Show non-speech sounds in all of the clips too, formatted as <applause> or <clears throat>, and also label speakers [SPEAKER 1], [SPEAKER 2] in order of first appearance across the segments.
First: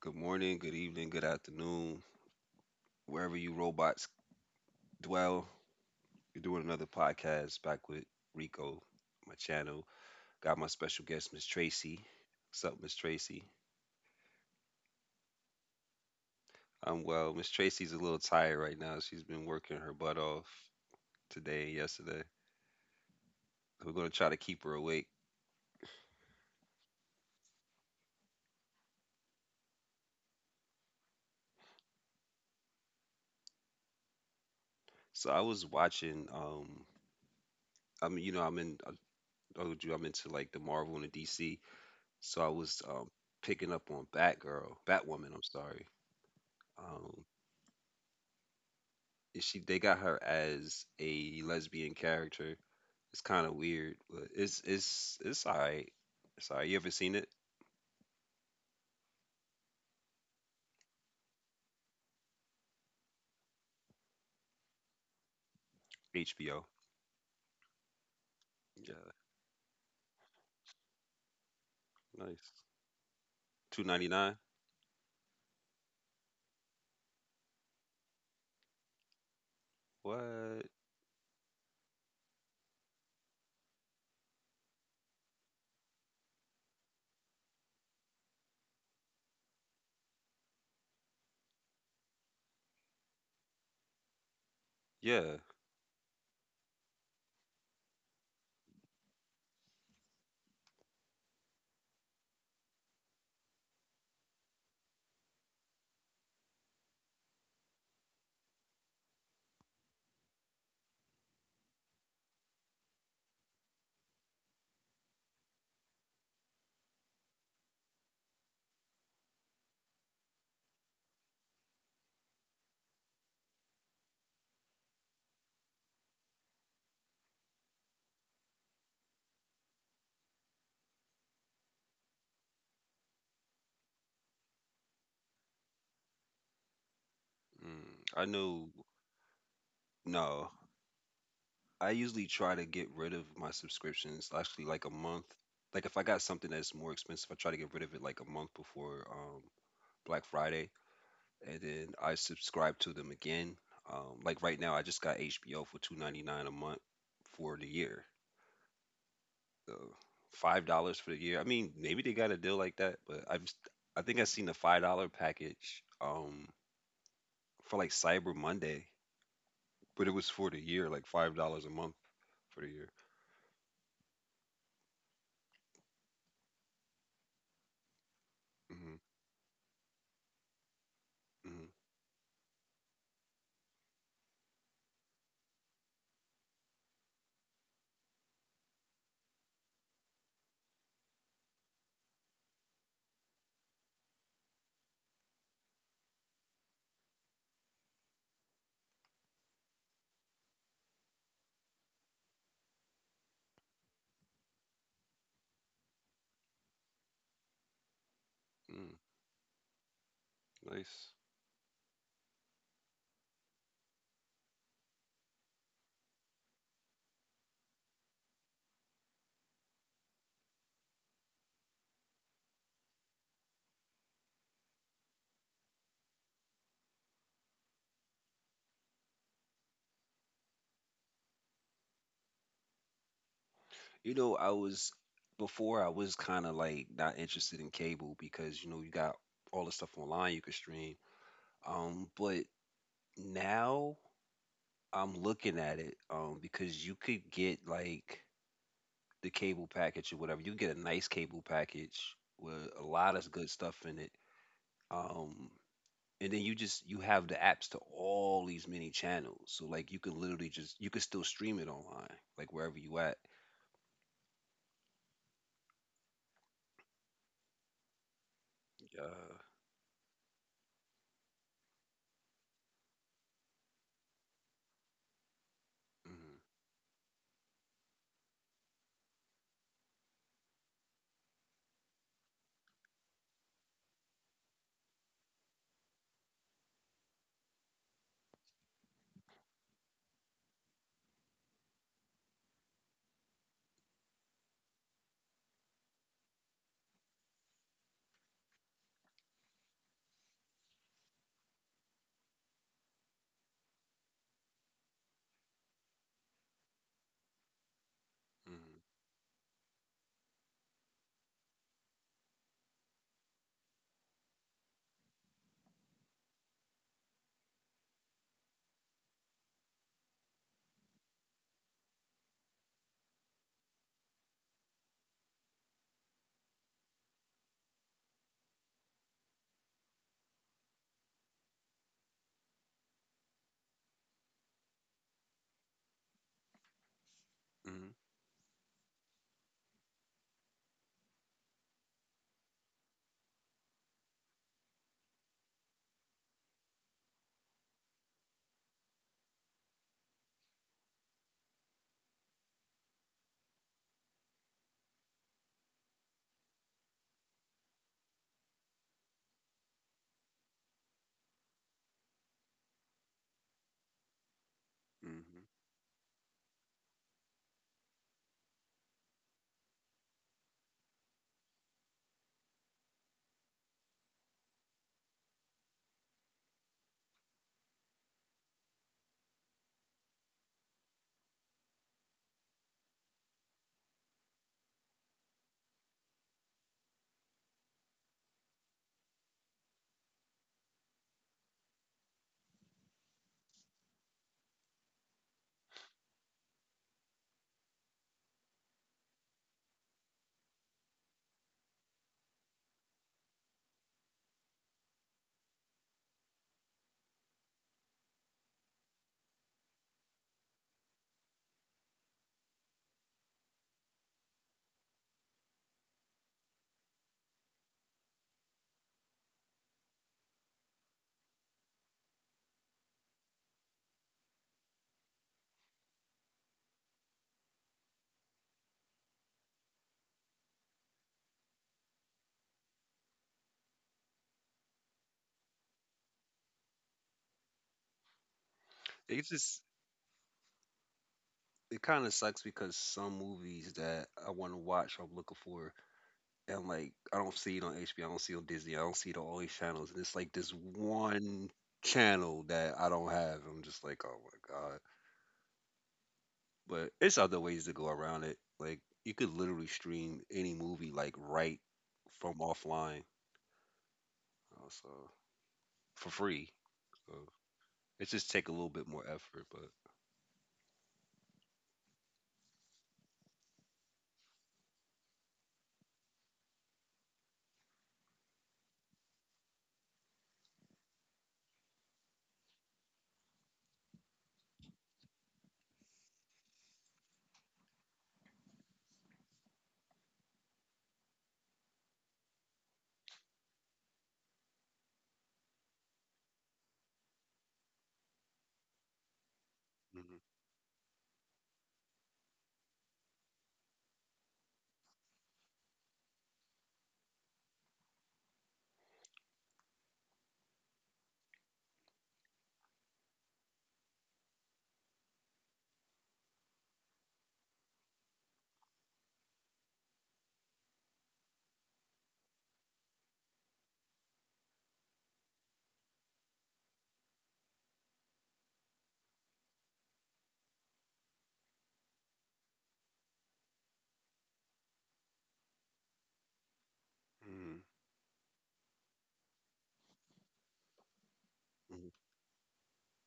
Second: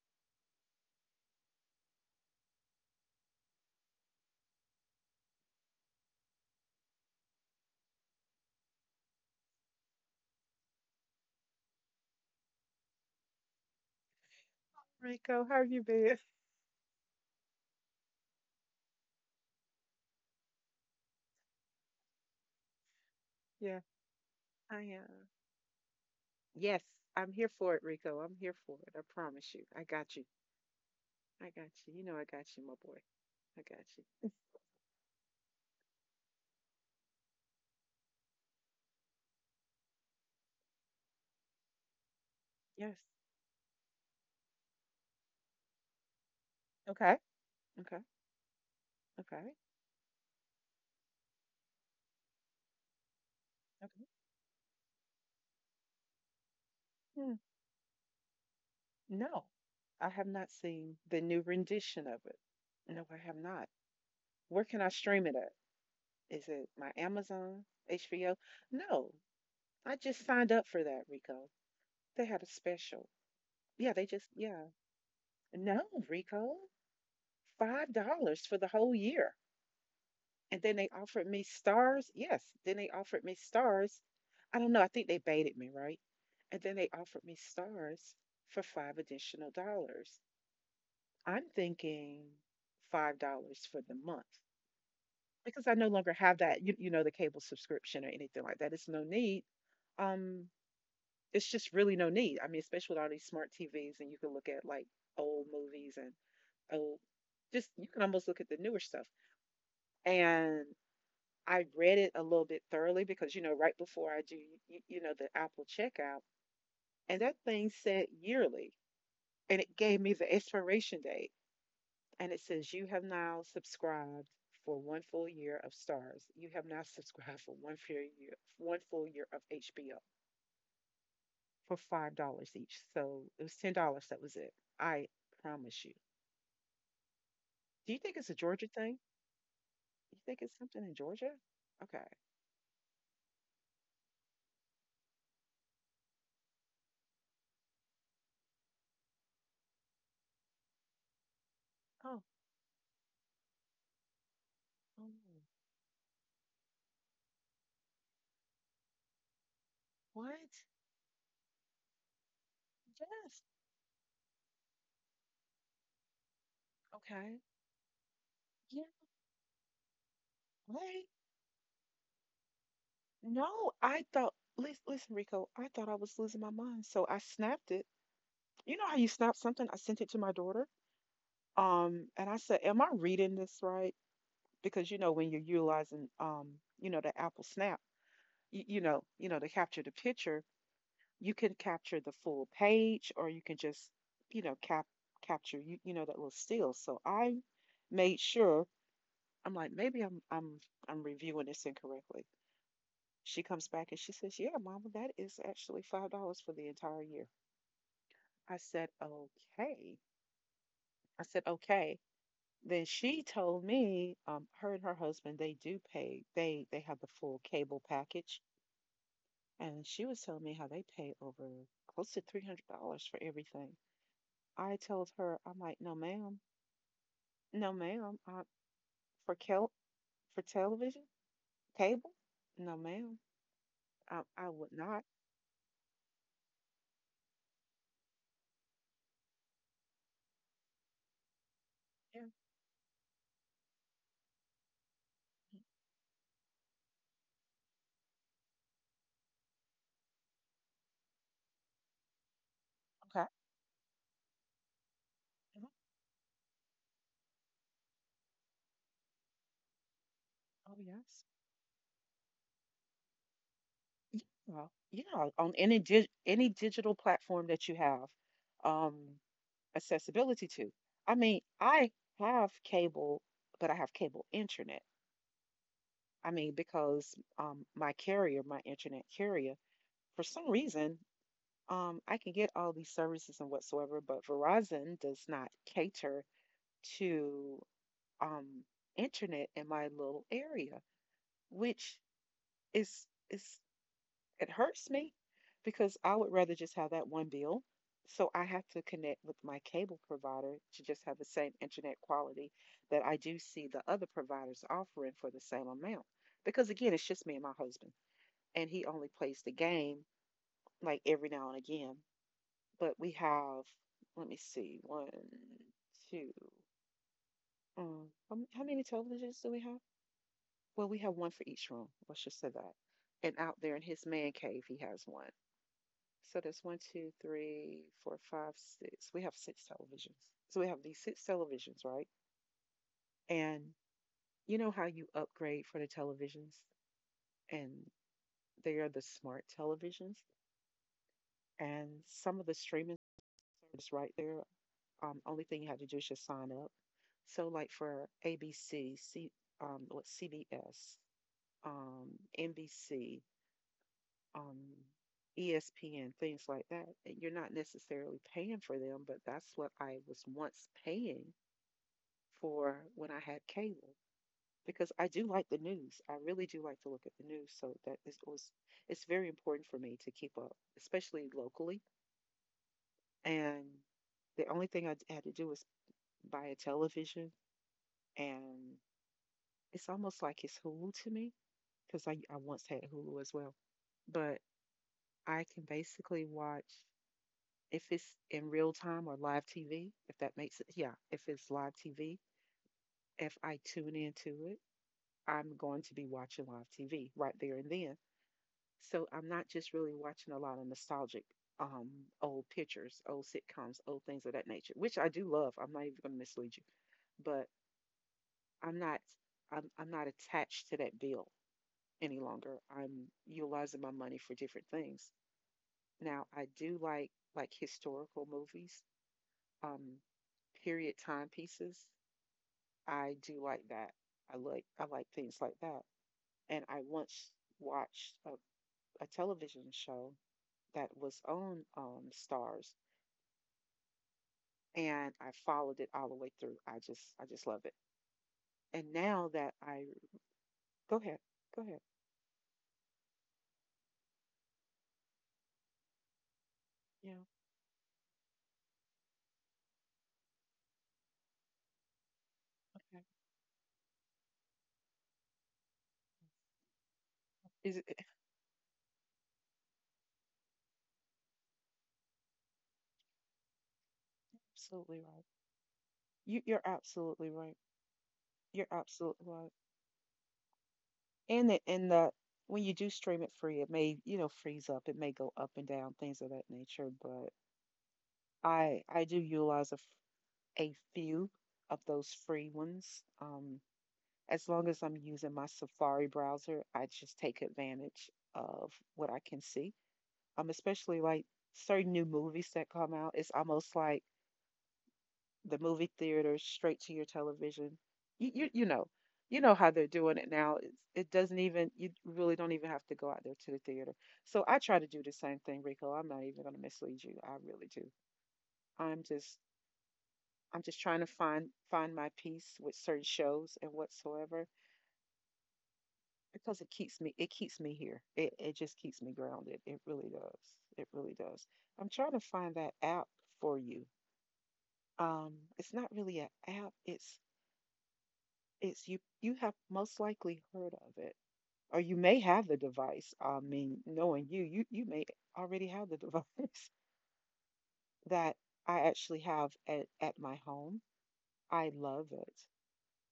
[SPEAKER 1] Good morning, good evening, good afternoon, wherever you robots dwell. You're doing another podcast back with Rico, my channel. Got my special guest, Miss Tracy. What's up, Miss Tracy?
[SPEAKER 2] Rico, how you been? <laughs>
[SPEAKER 1] I'm well. Miss Tracy's a little tired right now. She's been working her butt off today and yesterday.
[SPEAKER 2] Yeah,
[SPEAKER 1] We're gonna try to keep
[SPEAKER 2] I
[SPEAKER 1] her awake.
[SPEAKER 2] am. Yes, I'm here for it, Rico. I'm here for it. I promise you. I got you. I got you. You know I got you, my boy. I got you.
[SPEAKER 1] So I was watching. I'm I'm in. I told you I'm into like the Marvel and the DC. So I was
[SPEAKER 2] Yes.
[SPEAKER 1] picking up on Batgirl, Batwoman. I'm sorry.
[SPEAKER 2] Okay.
[SPEAKER 1] Um,
[SPEAKER 2] Okay.
[SPEAKER 1] is
[SPEAKER 2] Okay.
[SPEAKER 1] she they got her as a lesbian character. It's kind of weird,
[SPEAKER 2] Okay.
[SPEAKER 1] but it's alright. It's alright. You ever seen
[SPEAKER 2] Hmm.
[SPEAKER 1] it?
[SPEAKER 2] No, I have not seen the new rendition of it. No, I have not. Where can I stream it at? Is it
[SPEAKER 1] HBO.
[SPEAKER 2] my Amazon, HBO?
[SPEAKER 1] Yeah,
[SPEAKER 2] No, I just signed up for that, Rico. They had a
[SPEAKER 1] nice.
[SPEAKER 2] special.
[SPEAKER 1] Two
[SPEAKER 2] Yeah, they
[SPEAKER 1] ninety
[SPEAKER 2] just,
[SPEAKER 1] nine.
[SPEAKER 2] yeah. No, Rico. $5 for the whole year. And
[SPEAKER 1] What?
[SPEAKER 2] then they offered me stars. Yes, then they offered me stars. I don't know. I think they baited me, right? And then they offered me stars for five additional dollars. I'm thinking $5 for the month
[SPEAKER 1] Yeah.
[SPEAKER 2] because I no longer have that. The cable subscription or anything like that. It's no need. Um, it's just really no need. I mean, especially with all these smart TVs, and you can look at like old movies and old. Just you can almost look at the newer stuff. And I read it a little bit thoroughly because, right before I do, the Apple checkout, and that thing said yearly, and it gave me the expiration date, and it says you have now subscribed for one full year of Stars. You have now subscribed for one full year of HBO for $5 each. So it was $10. That was it. I promise you. Do you
[SPEAKER 1] Mm,
[SPEAKER 2] think
[SPEAKER 1] I
[SPEAKER 2] it's a Georgia
[SPEAKER 1] know.
[SPEAKER 2] thing? You think
[SPEAKER 1] No,
[SPEAKER 2] it's something in Georgia?
[SPEAKER 1] I
[SPEAKER 2] Okay.
[SPEAKER 1] usually try to get rid of my subscriptions actually like a month. Like if I got something that's more expensive, I try to get rid of it like a month before Black Friday, and then
[SPEAKER 2] Oh,
[SPEAKER 1] I subscribe to them again. Like right now, I just got
[SPEAKER 2] oh
[SPEAKER 1] HBO for 2.99 a month for the year. So
[SPEAKER 2] what?
[SPEAKER 1] $5 for the year. I mean, maybe they got a deal like that, but
[SPEAKER 2] Yes.
[SPEAKER 1] I think I seen the $5 package
[SPEAKER 2] Okay.
[SPEAKER 1] for like Cyber
[SPEAKER 2] Yeah.
[SPEAKER 1] Monday, but it was for the year,
[SPEAKER 2] What?
[SPEAKER 1] like $5 a month for the year.
[SPEAKER 2] No, I thought, listen, listen, Rico, I thought I was losing my mind. So I snapped it. You know how
[SPEAKER 1] hmm
[SPEAKER 2] you snap something? I sent it to my daughter.
[SPEAKER 1] hmm
[SPEAKER 2] And I said, am I reading this right? Because when you're utilizing the Apple Snap, to capture the picture, you can capture the full page or you can just, you know, cap capture that little still. So I made sure. I'm like, maybe I'm reviewing this incorrectly. She comes back and she says, yeah, mama, that is actually $5 for the entire year. I said,
[SPEAKER 1] mm
[SPEAKER 2] okay.
[SPEAKER 1] Nice.
[SPEAKER 2] I said, okay. Then she told me, her and her husband, they do pay, they have the full cable package. And she was telling me how they pay over close to $300 for everything. I told her, I'm like, no, ma'am. No, ma'am. For kel- for television, cable? No, ma'am.
[SPEAKER 1] You know,
[SPEAKER 2] I
[SPEAKER 1] I
[SPEAKER 2] would
[SPEAKER 1] was
[SPEAKER 2] not.
[SPEAKER 1] before I was kind of like not interested in cable because you know you got all the stuff online you could stream.
[SPEAKER 2] Yeah.
[SPEAKER 1] But Now I'm looking at it, because you could get like the cable package or whatever. You get a nice cable package with a lot
[SPEAKER 2] Okay.
[SPEAKER 1] of good stuff in it. Um,
[SPEAKER 2] Mhm.
[SPEAKER 1] and then you have the apps to all these many channels. So like you can literally
[SPEAKER 2] Oh,
[SPEAKER 1] just you can
[SPEAKER 2] yes.
[SPEAKER 1] still stream it online, like wherever you at.
[SPEAKER 2] Yeah, yeah, on any dig any digital platform that you have um,
[SPEAKER 1] Yeah.
[SPEAKER 2] accessibility to. I mean, I have cable, but I have cable internet. I
[SPEAKER 1] Mm-hmm,
[SPEAKER 2] mean, because my carrier, my internet carrier, for some reason, I can get all these services and whatsoever, but Verizon does not cater to um, internet in my little area, which is it hurts me because I would rather just have that one bill. So I have to connect with my cable provider to just have the same internet quality that I do see the other providers offering for the same amount. Because again, it's just me and my husband, and
[SPEAKER 1] mm-hmm,
[SPEAKER 2] he only plays the game like every now and again. But we have, let me see, one, two, how many televisions do we have? Well, we have one for each room. Let's just say that. And out there in his man cave, he has one. So there's one, two, three, four, five, six. We have six televisions. So we have these six televisions, right? And you know how you upgrade for the televisions, and
[SPEAKER 1] mm-hmm,
[SPEAKER 2] they are the smart televisions. And some of the streaming service right there, only thing you have to do is just sign up. So like for ABC, what CBS, um, NBC, um, ESPN, things like that. And you're not necessarily paying for them, but that's what I was once paying for when I had cable because I do like the
[SPEAKER 1] mm-hmm.
[SPEAKER 2] news. I really do like to look at the news. So that is was It's very important for me to keep up, especially locally. And the only thing I had to do was buy a television, and it's almost like it's Hulu to me because I once had Hulu as well, but I can basically watch if it's in real time or live TV, if that makes it, yeah, if it's live TV, if I tune into it, I'm going to be watching live TV right there and then. So I'm not just really watching a lot of nostalgic um old pictures, old sitcoms, old things of that nature, which I do love. I'm not even going to mislead you, but I'm not I'm not attached to that bill any longer. I'm utilizing my money for different things. Now, I do like historical movies, um, period timepieces. I do like that. I like things like that. And I once watched a television show that was on Stars, and I followed it all the way through. I just love it. And now
[SPEAKER 1] It
[SPEAKER 2] that
[SPEAKER 1] just
[SPEAKER 2] I go ahead, go ahead.
[SPEAKER 1] it kind of sucks because some movies that I want to watch, I'm looking for. And like
[SPEAKER 2] Yeah,
[SPEAKER 1] I don't see it on HBO, I don't see it on Disney, I don't see it on all these channels. And it's like this one channel that I
[SPEAKER 2] okay,
[SPEAKER 1] don't have. I'm just like, oh my god. But it's other ways
[SPEAKER 2] is
[SPEAKER 1] to go
[SPEAKER 2] it,
[SPEAKER 1] around it. Like you could literally stream any movie like right from offline,
[SPEAKER 2] <laughs>
[SPEAKER 1] so
[SPEAKER 2] absolutely right?
[SPEAKER 1] for
[SPEAKER 2] You,
[SPEAKER 1] free.
[SPEAKER 2] you're
[SPEAKER 1] So
[SPEAKER 2] absolutely right.
[SPEAKER 1] it just take a
[SPEAKER 2] You're
[SPEAKER 1] little bit more
[SPEAKER 2] absolutely
[SPEAKER 1] effort,
[SPEAKER 2] right.
[SPEAKER 1] but
[SPEAKER 2] And the When you do stream it free, it may, freeze up. It may go up and down, things of that nature. But I do utilize a few of those free ones. As long as I'm using my Safari browser, I just take advantage of what I can see. Especially like certain new movies that come out, it's almost like the movie theater straight to your television. You you, you know, you know how they're doing
[SPEAKER 1] Mhm,
[SPEAKER 2] it now. It doesn't even, you really don't even have to go out there to the theater. So I try to do the same thing, Rico. I'm not even gonna mislead you. I really do. I'm just I'm just trying to find my peace with certain shows and whatsoever because it keeps me here. It just keeps me grounded. It really does. It really does. I'm trying to find that app for you. Um, it's not really an app. It's you, you have most likely heard of it, or you may have the device. I mean, knowing you, you may already have the device <laughs>
[SPEAKER 1] mhm,
[SPEAKER 2] that I actually have at my home. I
[SPEAKER 1] mhm.
[SPEAKER 2] love it.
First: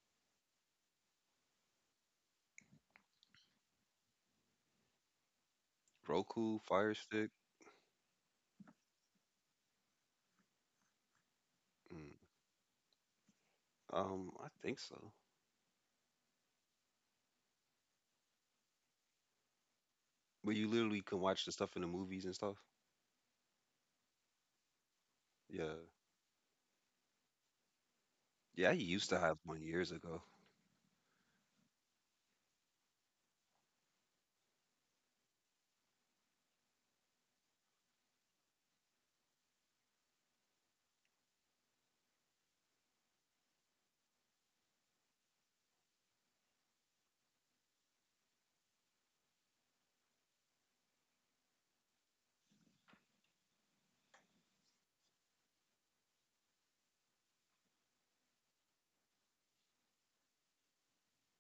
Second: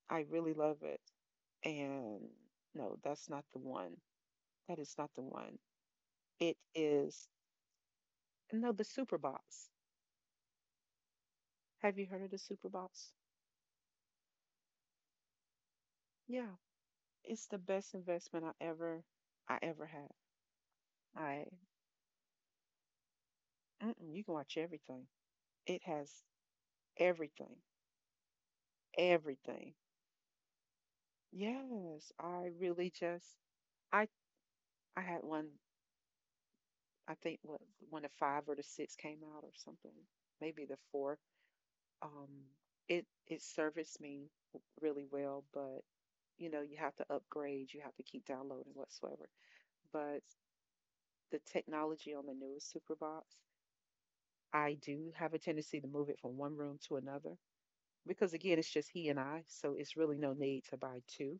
[SPEAKER 2] I really love it. And no, that's not the one. That is not the one. It
[SPEAKER 1] Roku, Fire
[SPEAKER 2] is
[SPEAKER 1] Stick,
[SPEAKER 2] no the Super Box. Have you
[SPEAKER 1] mm,
[SPEAKER 2] heard of the Super Box?
[SPEAKER 1] I think so.
[SPEAKER 2] Yeah, it's the best investment I ever had.
[SPEAKER 1] But you literally can watch
[SPEAKER 2] I
[SPEAKER 1] the stuff in the movies and stuff.
[SPEAKER 2] mm-mm, you can watch everything.
[SPEAKER 1] Yeah,
[SPEAKER 2] It has everything,
[SPEAKER 1] yeah. I used to have one
[SPEAKER 2] everything.
[SPEAKER 1] years ago.
[SPEAKER 2] Yes, I really just I I had one. I think what one of five or the six came out or something. Maybe the fourth. Um, it serviced me really well, but you know, you have to upgrade, you have to keep downloading whatsoever. But the technology on the newest Superbox, I do have a tendency to move it from one room to another because again, it's just he and I, so it's really no need to buy two,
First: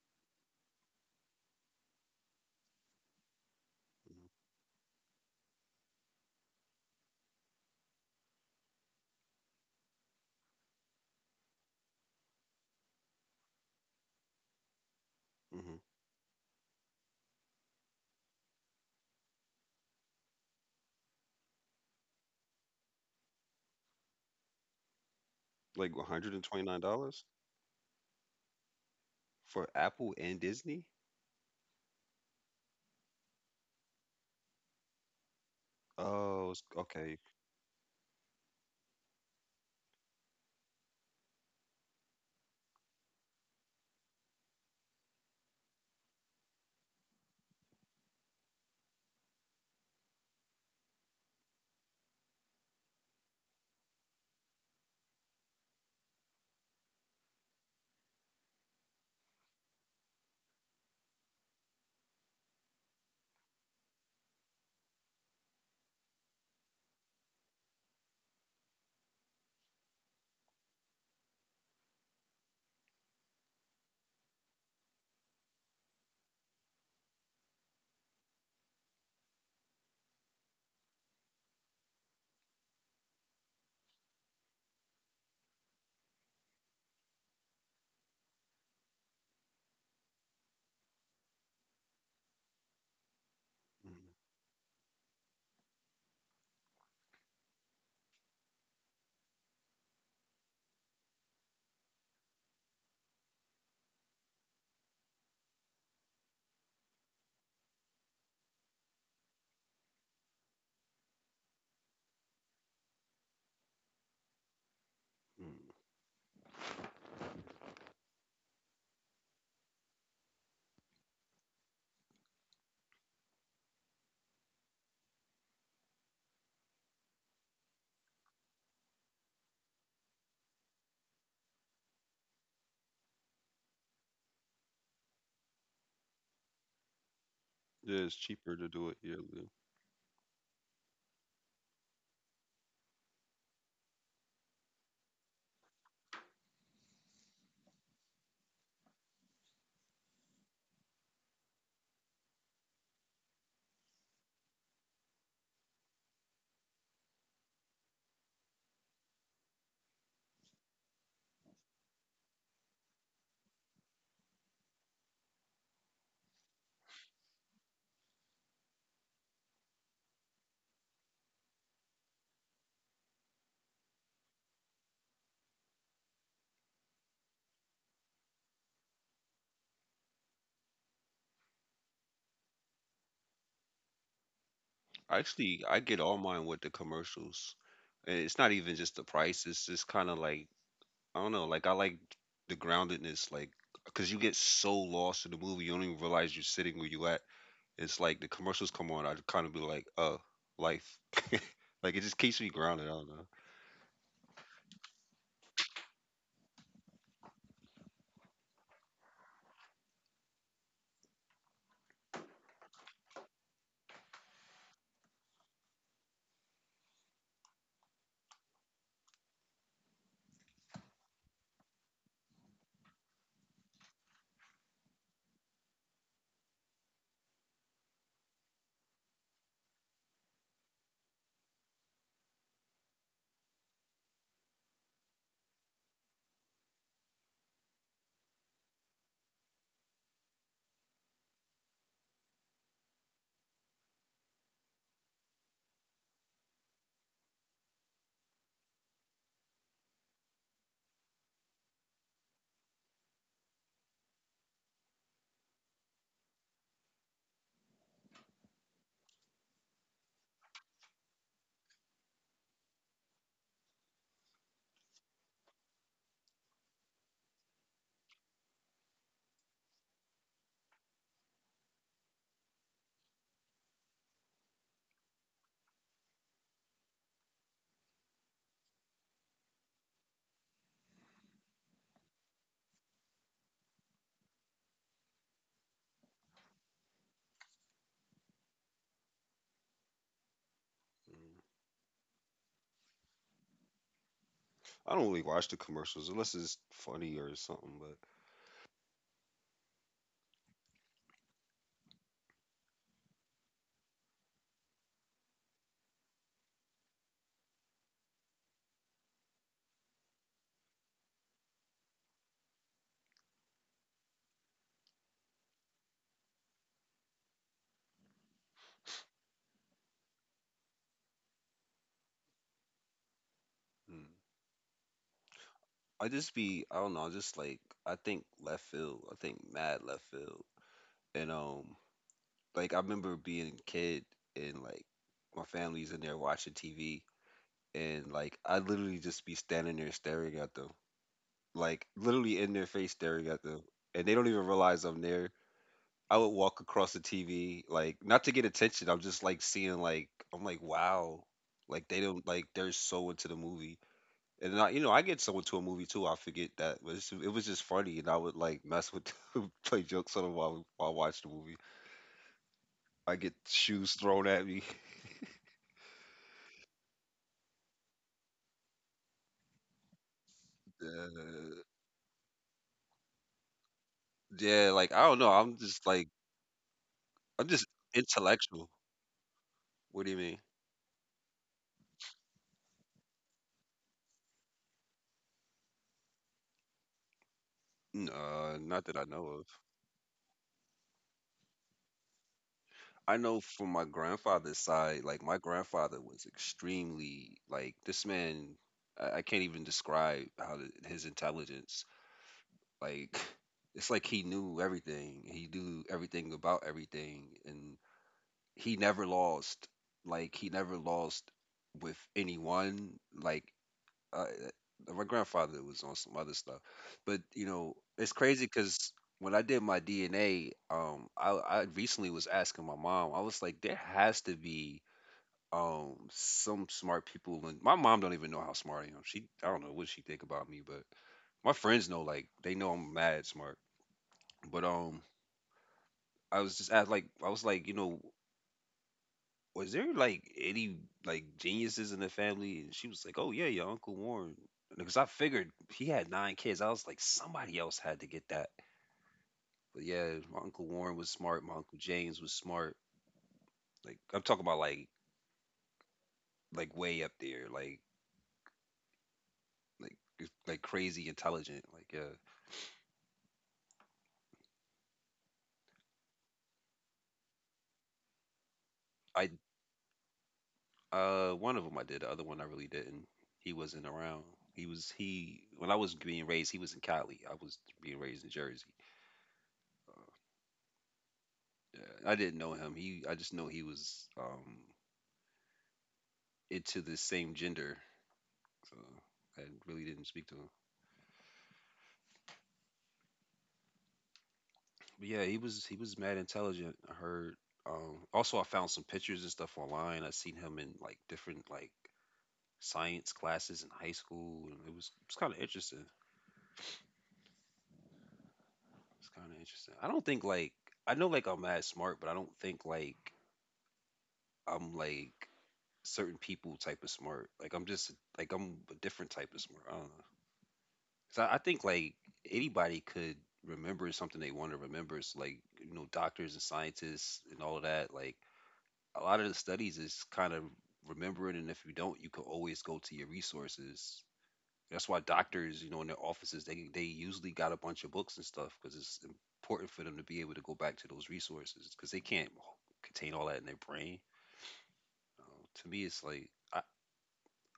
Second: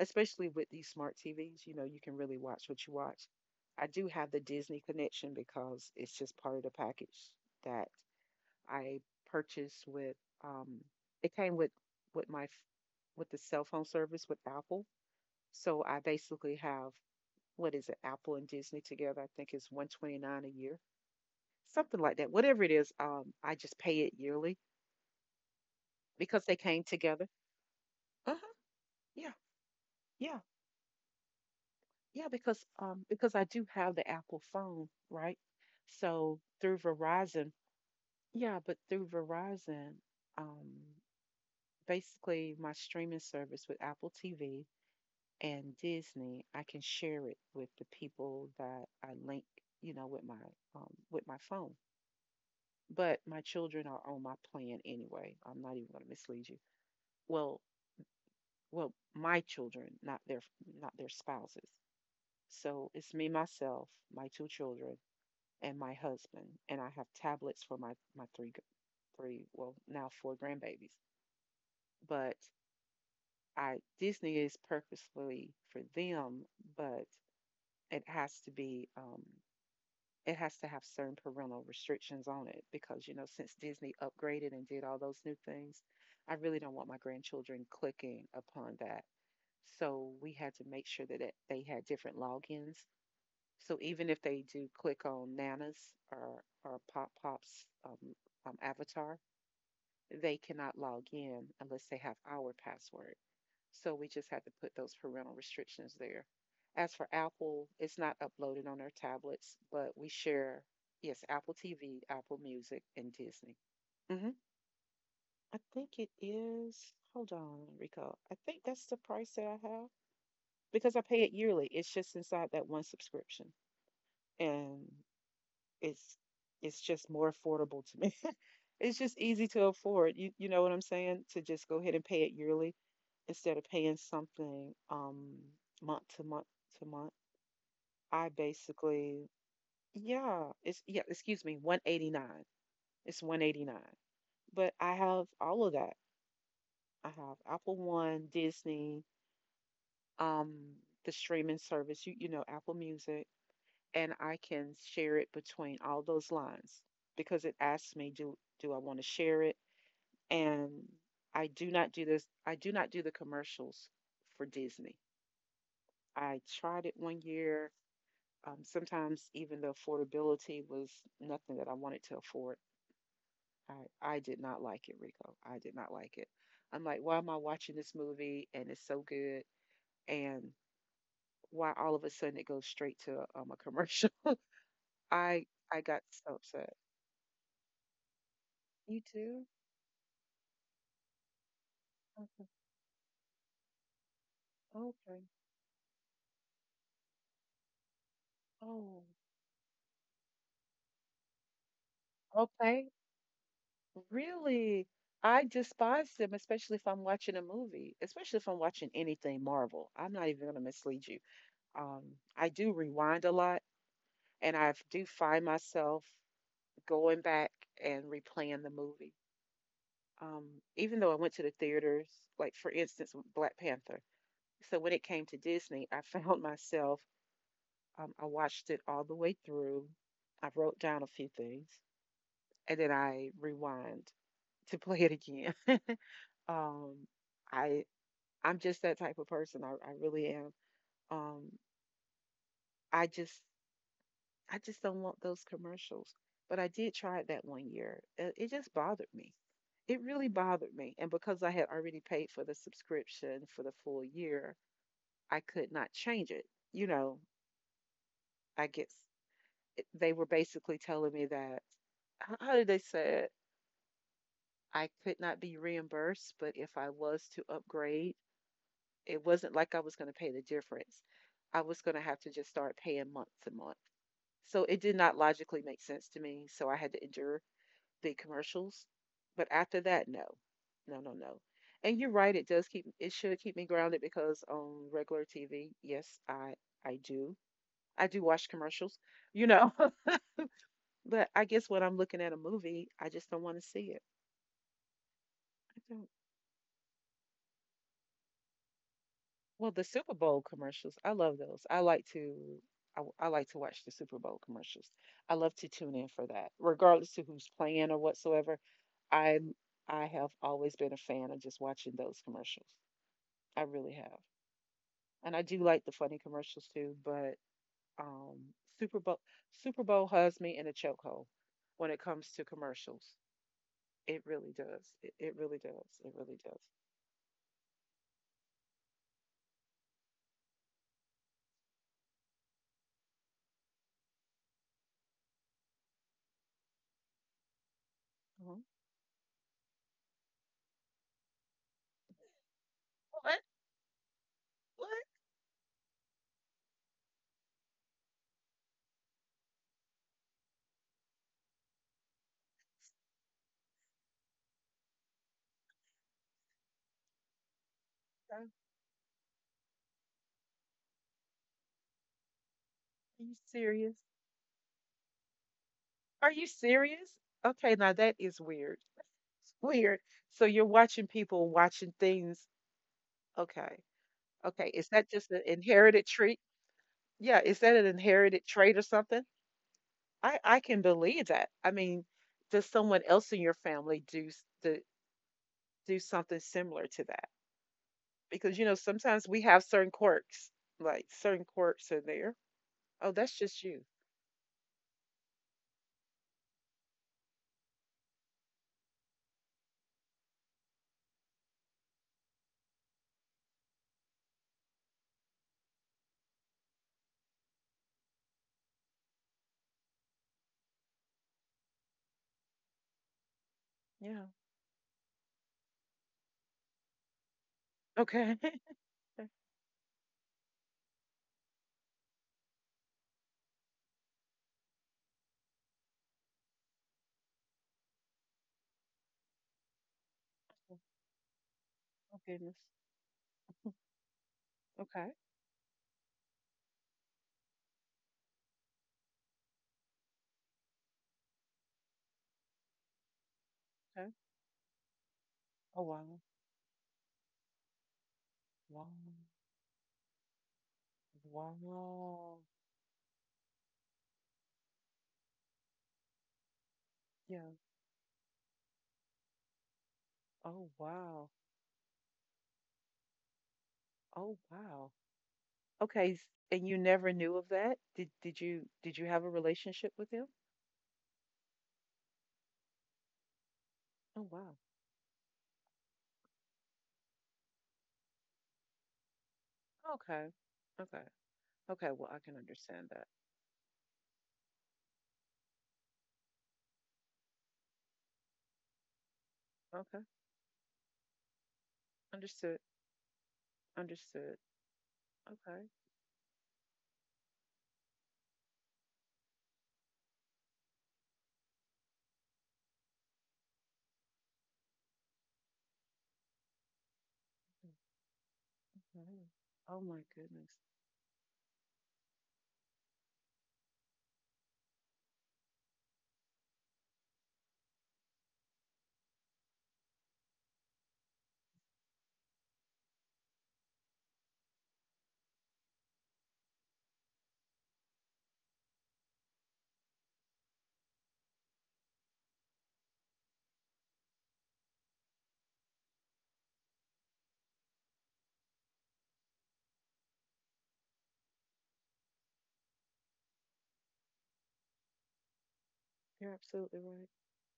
[SPEAKER 2] especially with these smart TVs. You know, you can really watch what you watch. I do have the Disney connection because it's just part of the package that I purchased with, um, it came with my with the cell phone service with Apple.
[SPEAKER 1] hmm
[SPEAKER 2] So I basically have, what is it, Apple and Disney together? I think it's 129 a year, something like that. Whatever it is, I just pay it yearly
[SPEAKER 1] Like one hundred and
[SPEAKER 2] because they
[SPEAKER 1] twenty nine
[SPEAKER 2] came
[SPEAKER 1] dollars
[SPEAKER 2] together. Uh huh. Yeah,
[SPEAKER 1] for Apple and
[SPEAKER 2] yeah,
[SPEAKER 1] Disney.
[SPEAKER 2] yeah. Because I do have the Apple phone, right? So through
[SPEAKER 1] Okay.
[SPEAKER 2] Verizon, yeah, but through Verizon, um, basically my streaming service with Apple TV and Disney, I can share it with the people that I link, you know, with my phone. But my children are on my plan anyway. I'm not even going to mislead you. Well, well, my children, not their spouses. So it's me, myself, my two children, and my husband, and I have tablets for my three, well, now four grandbabies. But I Disney is purposefully for them, but it has to be, it has to have certain parental restrictions on it because you know, since Disney upgraded and did all those new things, I really don't want my grandchildren clicking upon that. So we had to make sure that they had different logins. So
[SPEAKER 1] Mm-hmm.
[SPEAKER 2] even if they do click on Nana's or Pop Pop's avatar, they cannot log in unless they have our password. So we just had to put those parental restrictions there. As for Apple, it's not uploaded on their tablets, but we share, yes, Apple TV, Apple Music, and Disney. hmm I
[SPEAKER 1] Mm-hmm.
[SPEAKER 2] think it is, hold on, recall. I think that's the price that I have because I pay it yearly. It's just inside that one subscription. And it's it's just more affordable to me. <laughs> It's just easy to afford. You know what I'm saying? To just go ahead and pay it yearly instead of paying something month to month to month.
[SPEAKER 1] Yeah, it's
[SPEAKER 2] I
[SPEAKER 1] cheaper to do it
[SPEAKER 2] basically,
[SPEAKER 1] yearly.
[SPEAKER 2] yeah, excuse me, 189. It's 189. But I have all of that. I have Apple One, Disney, um the streaming service, Apple Music, and I can share it between all those lines because it asks me, do I want to share it? And I do not do this. I do not do the commercials for Disney. I tried it 1 year. Sometimes even the affordability was nothing that I wanted to afford. I, I did not like it, Rico. I did not like it. I'm like, why am I watching this movie and it's so good? And why all of a sudden it goes straight to a commercial? <laughs> I
[SPEAKER 1] Actually, I
[SPEAKER 2] I
[SPEAKER 1] get
[SPEAKER 2] got
[SPEAKER 1] all
[SPEAKER 2] so
[SPEAKER 1] mine with the
[SPEAKER 2] upset.
[SPEAKER 1] commercials. And it's not even just the
[SPEAKER 2] You
[SPEAKER 1] price.
[SPEAKER 2] too?
[SPEAKER 1] It's just kind of like I don't know. Like I like
[SPEAKER 2] Okay.
[SPEAKER 1] the groundedness, like because you get so lost
[SPEAKER 2] Okay.
[SPEAKER 1] in the movie, you don't even realize you're sitting where you at. It's like the commercials come on.
[SPEAKER 2] Oh,
[SPEAKER 1] I kind of be like, oh, life. <laughs> Like it just keeps me grounded. I
[SPEAKER 2] okay.
[SPEAKER 1] don't know.
[SPEAKER 2] Really? I despise them, especially if I'm watching a movie, especially if I'm watching anything Marvel. I'm not even going to mislead you. Um, I do rewind a lot and I do find myself going back and replaying the movie. Um, Even though I went to the theaters, like for instance, Black Panther. So when it came to Disney, I <laughs> found myself, I watched it all the way through. I wrote down a few things and then I rewind to play it again. <laughs> Um, I I'm just that type of person. I really am. Um, I just I just don't want those commercials. But I did try it that 1 year. It just bothered me. It really bothered me. And because I had already paid for the subscription for the full year, I could not change it. You know, I guess they were basically telling me that, how did they say it? I could not be reimbursed, but if I was to upgrade, it wasn't like I was going to pay the difference. I was going to have to just start paying month to month. So it did not logically make sense to me. So I had to endure the commercials. But after that, no, no, no, no. And you're right; it does keep it should keep me grounded because on regular TV, yes, I do I do watch commercials, you know. <laughs> But
[SPEAKER 1] Mm-hmm.
[SPEAKER 2] I guess when I'm looking at a movie, I just don't want to see it.
[SPEAKER 1] I don't really watch the
[SPEAKER 2] I don't.
[SPEAKER 1] commercials unless it's funny or something. But
[SPEAKER 2] Well, the Super Bowl commercials, I love those. I like to I like to watch the Super Bowl commercials. I love to tune in for that, regardless to who's playing or whatsoever. I I have always been a fan of just watching those commercials. I really have. And I do like the funny commercials too, but um, Super Bowl Super Bowl has me in a chokehold when it comes to commercials.
[SPEAKER 1] mm.
[SPEAKER 2] It really does. It really does. It really does.
[SPEAKER 1] I don't know. I just like I think left field. I think mad left field. And like I remember being a kid and like my family's in there watching TV and like I
[SPEAKER 2] Mhm.
[SPEAKER 1] literally just be standing there staring at them, like literally in their face staring at
[SPEAKER 2] What?
[SPEAKER 1] them, and they don't even realize
[SPEAKER 2] What?
[SPEAKER 1] I'm there. I would walk across the TV like not to get attention. I'm just like seeing like I'm like wow, like they don't like they're so into the movie. And I, you know, I get someone to a movie too. I forget that, but it was just funny, and I would
[SPEAKER 2] Are
[SPEAKER 1] like mess with, <laughs> play jokes on them while I watch the movie. I
[SPEAKER 2] are
[SPEAKER 1] get
[SPEAKER 2] you
[SPEAKER 1] shoes
[SPEAKER 2] serious?
[SPEAKER 1] thrown at me. <laughs>
[SPEAKER 2] Are you serious? Okay, now that is weird. It's weird. So you're watching people
[SPEAKER 1] Uh,
[SPEAKER 2] watching things. Okay.
[SPEAKER 1] yeah,
[SPEAKER 2] Okay. Is
[SPEAKER 1] like I
[SPEAKER 2] that
[SPEAKER 1] don't know.
[SPEAKER 2] just an inherited trait? Yeah.
[SPEAKER 1] I'm
[SPEAKER 2] Is
[SPEAKER 1] just
[SPEAKER 2] that an inherited
[SPEAKER 1] intellectual.
[SPEAKER 2] trait or something?
[SPEAKER 1] What do you mean?
[SPEAKER 2] I can believe that. I mean, does someone else in your family do s- the do something similar to that?
[SPEAKER 1] No,
[SPEAKER 2] Because you know
[SPEAKER 1] not that I know
[SPEAKER 2] sometimes we
[SPEAKER 1] of.
[SPEAKER 2] have certain quirks, like certain quirks are there. Oh,
[SPEAKER 1] I
[SPEAKER 2] that's
[SPEAKER 1] know
[SPEAKER 2] just
[SPEAKER 1] from my
[SPEAKER 2] you.
[SPEAKER 1] grandfather's side, like my grandfather was extremely like this man. I can't even describe how his intelligence. Like it's like he knew everything. He knew everything about everything, and he never lost. Like he never lost with anyone. Like uh,
[SPEAKER 2] Yeah.
[SPEAKER 1] my grandfather was on some other stuff, but you know it's
[SPEAKER 2] Okay.
[SPEAKER 1] crazy
[SPEAKER 2] <laughs>
[SPEAKER 1] because when I did my DNA, I recently was asking my mom. I was like, there has to be some smart people, and my mom don't even know how smart I am. She I don't know what she think about me,
[SPEAKER 2] Oh
[SPEAKER 1] but my friends know
[SPEAKER 2] oh,
[SPEAKER 1] like they
[SPEAKER 2] goodness.
[SPEAKER 1] know I'm mad smart. But
[SPEAKER 2] Okay.
[SPEAKER 1] I was like, you know, was there any like geniuses in the family? And she was like, oh yeah, your uncle
[SPEAKER 2] Okay.
[SPEAKER 1] Warren. Because I figured
[SPEAKER 2] Oh
[SPEAKER 1] he had
[SPEAKER 2] wow.
[SPEAKER 1] nine kids. I was like, somebody else had to get that.
[SPEAKER 2] Wow.
[SPEAKER 1] But yeah, my uncle Warren was smart. My uncle James was
[SPEAKER 2] Wow.
[SPEAKER 1] smart. Like I'm talking about like way up
[SPEAKER 2] Yeah.
[SPEAKER 1] there, like like like
[SPEAKER 2] Oh
[SPEAKER 1] crazy
[SPEAKER 2] wow.
[SPEAKER 1] intelligent. Like yeah,
[SPEAKER 2] Oh wow. Okay. And you never knew of that? Did you did you have a
[SPEAKER 1] I
[SPEAKER 2] relationship with him?
[SPEAKER 1] uh, one of them I did. The other one I really didn't. He wasn't
[SPEAKER 2] Oh
[SPEAKER 1] around.
[SPEAKER 2] wow.
[SPEAKER 1] He was he when I was being raised. He was in Cali. I was being raised in Jersey.
[SPEAKER 2] Okay. Okay. Okay, well,
[SPEAKER 1] uh,
[SPEAKER 2] I
[SPEAKER 1] I
[SPEAKER 2] can
[SPEAKER 1] didn't know him.
[SPEAKER 2] understand.
[SPEAKER 1] He I just know he was into the same gender. So I really
[SPEAKER 2] Okay.
[SPEAKER 1] didn't speak to him.
[SPEAKER 2] Understood. Understood.
[SPEAKER 1] But yeah,
[SPEAKER 2] Okay.
[SPEAKER 1] he was mad intelligent. I heard. Also, I found some pictures and stuff online. I seen him in like different like science classes in high school, and it's kind of interesting. It's
[SPEAKER 2] Okay.
[SPEAKER 1] kind of interesting.
[SPEAKER 2] Oh
[SPEAKER 1] I
[SPEAKER 2] my
[SPEAKER 1] don't think
[SPEAKER 2] goodness.
[SPEAKER 1] like I know like I'm mad smart, but I don't think like I'm like certain people type of smart. Like I'm just like I'm a different type of smart. I don't know. So I think like anybody could remember something they want to remember. It's like you know doctors and scientists and all of that. Like a lot of the studies is kind of remember it, and if you don't, you can always go to your resources. That's why doctors, you know, in their offices, they usually got a bunch of books and stuff because it's important for them to be able to go back to those resources because they can't contain all that in their brain. Uh, to me, it's like
[SPEAKER 2] You're absolutely right.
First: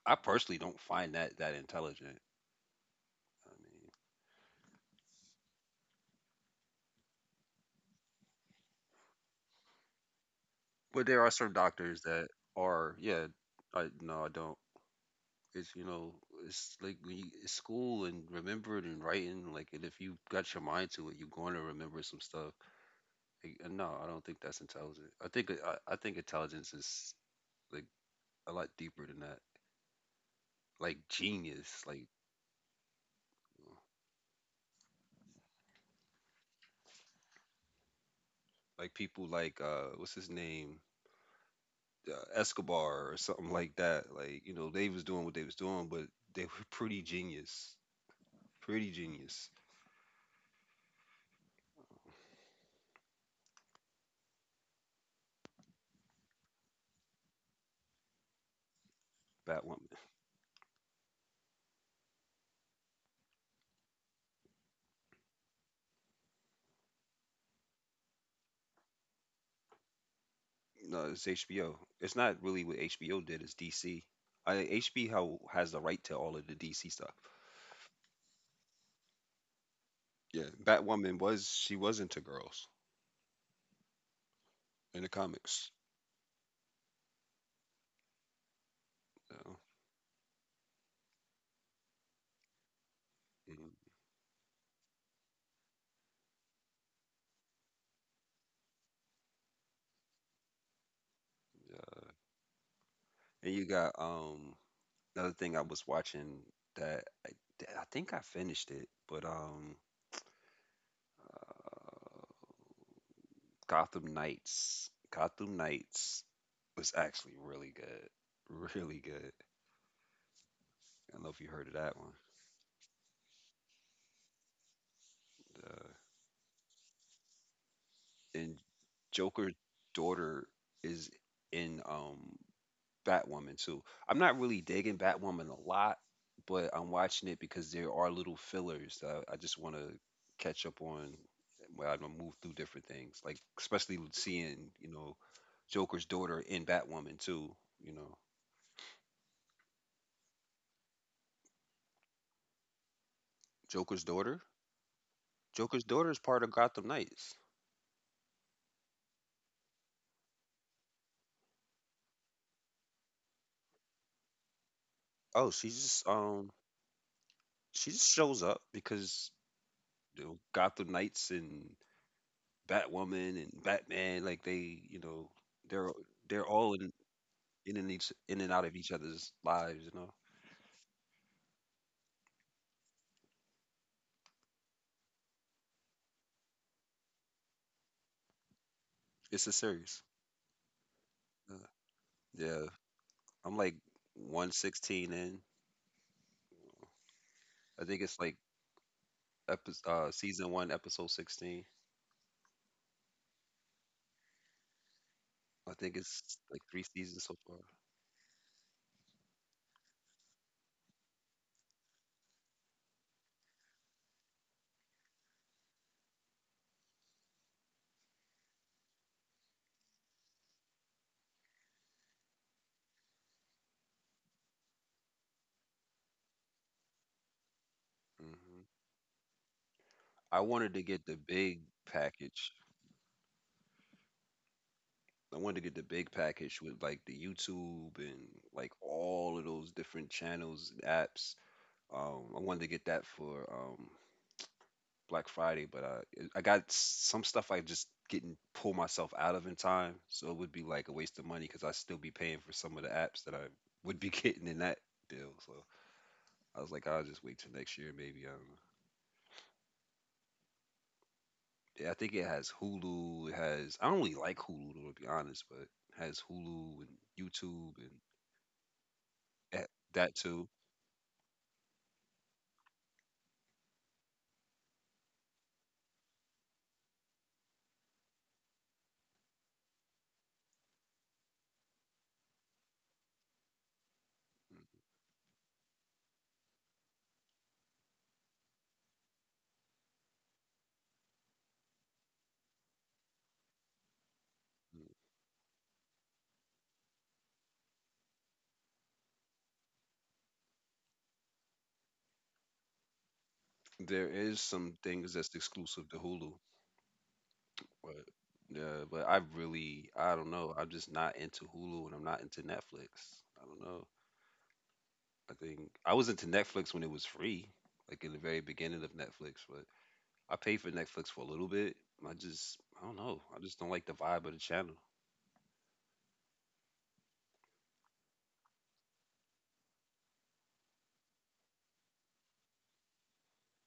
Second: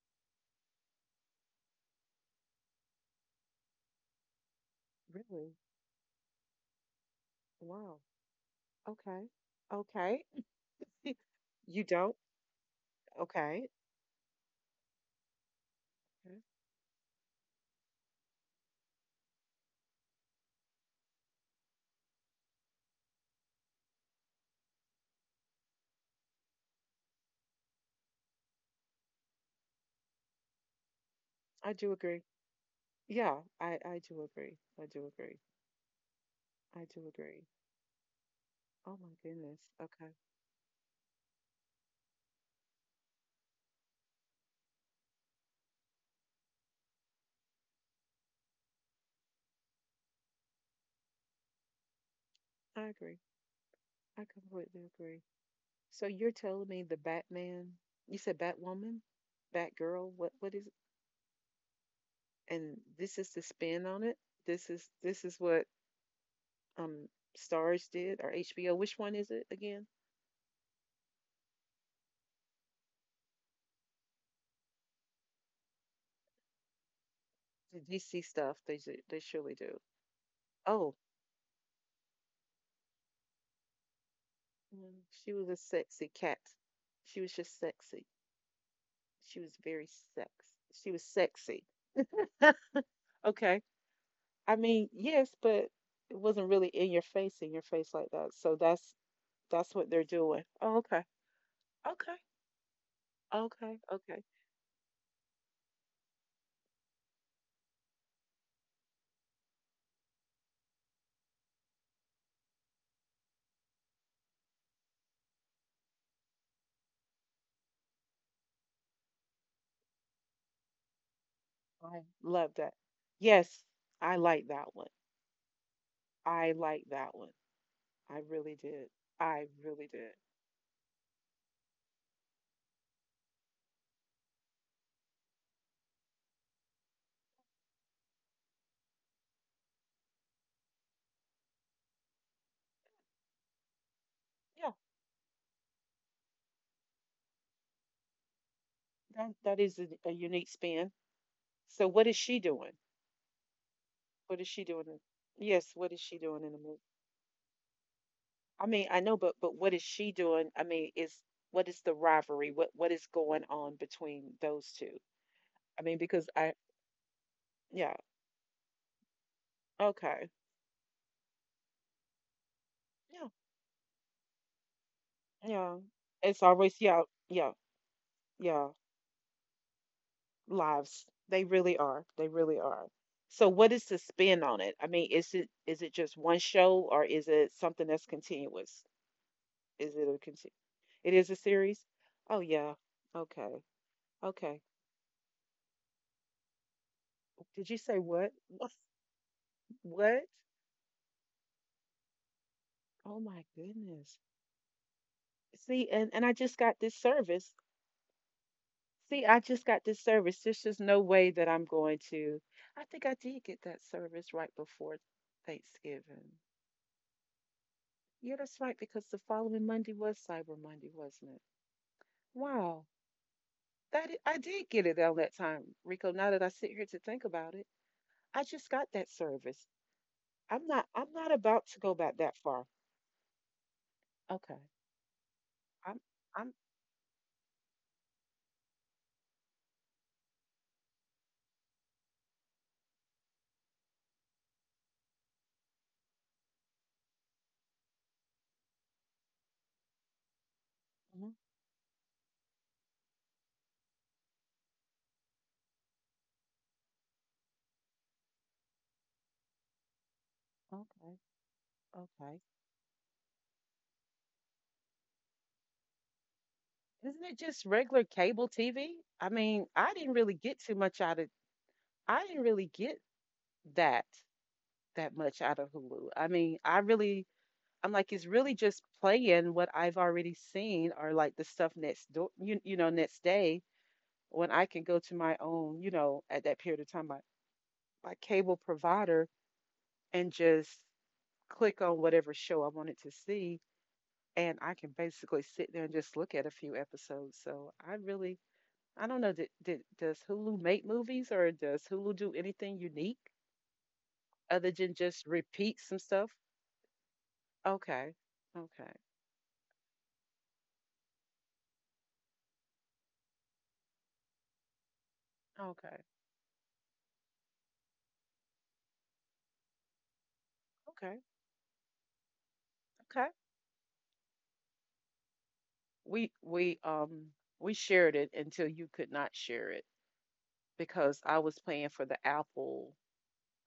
[SPEAKER 1] I personally don't find that that intelligent. I mean.
[SPEAKER 2] Really? Wow. Okay. Okay.
[SPEAKER 1] But
[SPEAKER 2] <laughs>
[SPEAKER 1] there are some
[SPEAKER 2] You
[SPEAKER 1] doctors
[SPEAKER 2] don't?
[SPEAKER 1] that are, yeah,
[SPEAKER 2] Okay.
[SPEAKER 1] I no, I don't. It's you know,
[SPEAKER 2] Okay.
[SPEAKER 1] it's like when you, it's school and remembering and writing. Like, and if you got your mind to it, you're going to remember some stuff. Like, and no, I don't think that's intelligent. I think intelligence is like a lot deeper than that. Like
[SPEAKER 2] I
[SPEAKER 1] genius,
[SPEAKER 2] do agree. Yeah, I do agree. I do agree. I do agree.
[SPEAKER 1] like
[SPEAKER 2] Oh my
[SPEAKER 1] people
[SPEAKER 2] goodness.
[SPEAKER 1] like what's
[SPEAKER 2] Okay.
[SPEAKER 1] his name, Escobar or something like that. Like, you know, they was doing what they was doing, but they were pretty genius, pretty genius.
[SPEAKER 2] I agree. I completely agree. So you're telling me the Batman, you said Batwoman,
[SPEAKER 1] Bat
[SPEAKER 2] Batgirl, what is and this is the spin on it? This is what um Stars did or HBO. Which one is it again?
[SPEAKER 1] No, it's HBO. It's not really what HBO did. It's DC. I HBO has the right to all of the DC stuff.
[SPEAKER 2] The DC stuff. They surely do.
[SPEAKER 1] Yeah,
[SPEAKER 2] Oh,
[SPEAKER 1] Batwoman was she was into girls
[SPEAKER 2] mm,
[SPEAKER 1] in the
[SPEAKER 2] she was a
[SPEAKER 1] comics.
[SPEAKER 2] sexy cat. She was just sexy. She was
[SPEAKER 1] So,
[SPEAKER 2] very sex. She was sexy. Okay.
[SPEAKER 1] and,
[SPEAKER 2] I mean, yes, but it wasn't really in your face like that. So that's what they're doing. Oh, okay.
[SPEAKER 1] uh,
[SPEAKER 2] Okay.
[SPEAKER 1] and you
[SPEAKER 2] Okay.
[SPEAKER 1] got
[SPEAKER 2] Okay.
[SPEAKER 1] another thing I was watching that that I think I finished it, but uh, Gotham Knights. Gotham Knights was actually really good, <laughs> really good. I don't know if you heard of that
[SPEAKER 2] I love that. Yes, I like that one.
[SPEAKER 1] one.
[SPEAKER 2] I like that one. I really
[SPEAKER 1] And
[SPEAKER 2] did. I
[SPEAKER 1] Joker's
[SPEAKER 2] really did.
[SPEAKER 1] daughter is in Batwoman too. I'm not really digging Batwoman a lot, but I'm watching it because there are little fillers that I just want to catch up on where I'm gonna move through different things, like especially with seeing
[SPEAKER 2] Yeah.
[SPEAKER 1] you know Joker's daughter in Batwoman too. You know
[SPEAKER 2] That that is a unique spin. So what is she doing?
[SPEAKER 1] Joker's
[SPEAKER 2] What
[SPEAKER 1] daughter.
[SPEAKER 2] is she doing? Yes,
[SPEAKER 1] Joker's
[SPEAKER 2] what is
[SPEAKER 1] daughter
[SPEAKER 2] she
[SPEAKER 1] is
[SPEAKER 2] doing
[SPEAKER 1] part
[SPEAKER 2] in
[SPEAKER 1] of
[SPEAKER 2] the movie?
[SPEAKER 1] Gotham Knights.
[SPEAKER 2] I mean, I know, but what is she doing? I mean, is what is the rivalry? What is going on between those two?
[SPEAKER 1] Oh,
[SPEAKER 2] I mean, because I
[SPEAKER 1] she
[SPEAKER 2] yeah,
[SPEAKER 1] just shows up because you
[SPEAKER 2] okay,
[SPEAKER 1] know, Gotham Knights and
[SPEAKER 2] yeah,
[SPEAKER 1] Batwoman and Batman, like they, you know,
[SPEAKER 2] yeah,
[SPEAKER 1] they're
[SPEAKER 2] it's
[SPEAKER 1] they're all
[SPEAKER 2] always
[SPEAKER 1] in
[SPEAKER 2] yeah, yeah,
[SPEAKER 1] and each in and out
[SPEAKER 2] yeah,
[SPEAKER 1] of each other's lives. You know,
[SPEAKER 2] lives they really are they really are. So what is the spin on it? I mean, is it just one show or is it something that's continuous?
[SPEAKER 1] it's a
[SPEAKER 2] Is
[SPEAKER 1] series.
[SPEAKER 2] it a continuous? It is a
[SPEAKER 1] Uh,
[SPEAKER 2] series? Oh
[SPEAKER 1] yeah,
[SPEAKER 2] yeah.
[SPEAKER 1] I'm
[SPEAKER 2] Okay.
[SPEAKER 1] like
[SPEAKER 2] Okay.
[SPEAKER 1] 116 in.
[SPEAKER 2] Did you
[SPEAKER 1] I
[SPEAKER 2] say
[SPEAKER 1] think it's
[SPEAKER 2] what?
[SPEAKER 1] like
[SPEAKER 2] What? What?
[SPEAKER 1] season one, episode 16.
[SPEAKER 2] Oh my goodness.
[SPEAKER 1] I
[SPEAKER 2] See,
[SPEAKER 1] think
[SPEAKER 2] and
[SPEAKER 1] it's
[SPEAKER 2] and I just
[SPEAKER 1] like
[SPEAKER 2] got
[SPEAKER 1] three
[SPEAKER 2] this
[SPEAKER 1] seasons so
[SPEAKER 2] service.
[SPEAKER 1] far.
[SPEAKER 2] See, I just got this service. There's just no way that I'm going to. I think I did get that service right before Thanksgiving. Yeah, that's right, because the following Monday was Cyber Monday, wasn't it? Wow. I did get it on that time, Rico. Now that I sit here to think about it, I
[SPEAKER 1] hmm
[SPEAKER 2] just got that service.
[SPEAKER 1] I wanted to get
[SPEAKER 2] I'm
[SPEAKER 1] the
[SPEAKER 2] not
[SPEAKER 1] big
[SPEAKER 2] about to go back that
[SPEAKER 1] package.
[SPEAKER 2] far. Okay.
[SPEAKER 1] I wanted to get the
[SPEAKER 2] I'm
[SPEAKER 1] big
[SPEAKER 2] I'm
[SPEAKER 1] package with like the YouTube and like all of those different channels and apps. I wanted to get that for Black Friday, but I got some stuff I just didn't pull myself out of in time, so it would be like a waste of
[SPEAKER 2] mhm,
[SPEAKER 1] money because I still be paying for some of the apps that I would be <laughs> getting in that deal. So I was like, I'll just wait till next year, maybe. I don't know.
[SPEAKER 2] okay.
[SPEAKER 1] Yeah, I think it
[SPEAKER 2] Okay.
[SPEAKER 1] has Hulu. It has, I don't really like Hulu to be honest, but it has Hulu and
[SPEAKER 2] Isn't it just
[SPEAKER 1] YouTube and
[SPEAKER 2] regular cable TV? I
[SPEAKER 1] eh,
[SPEAKER 2] mean, I didn't
[SPEAKER 1] that
[SPEAKER 2] really
[SPEAKER 1] too.
[SPEAKER 2] get too much out of I didn't really get that that much out of Hulu. I mean, I really I'm like it's really just playing what I've already seen or like the stuff next door you, you know, next day when I can go to my own, you know, at that period of time my cable provider and just click on whatever show I wanted to see and I
[SPEAKER 1] Mm,
[SPEAKER 2] can basically sit there and just look at a few episodes. So I really, I don't know. Does Hulu make movies or does Hulu do anything unique
[SPEAKER 1] mm. There is
[SPEAKER 2] other
[SPEAKER 1] some
[SPEAKER 2] than
[SPEAKER 1] things
[SPEAKER 2] just
[SPEAKER 1] that's
[SPEAKER 2] repeat
[SPEAKER 1] exclusive to
[SPEAKER 2] some stuff?
[SPEAKER 1] Hulu. But
[SPEAKER 2] Okay,
[SPEAKER 1] yeah,
[SPEAKER 2] okay,
[SPEAKER 1] but I really, I don't know. I'm just not into Hulu and I'm not into Netflix. I don't know. I think I
[SPEAKER 2] okay,
[SPEAKER 1] was into Netflix when it was free, like in the very beginning of Netflix. But I paid for Netflix
[SPEAKER 2] okay,
[SPEAKER 1] for a little bit. I don't know.
[SPEAKER 2] okay.
[SPEAKER 1] I just don't like the vibe of the channel.
[SPEAKER 2] We we um we shared it until you could not share it because I was paying for the Apple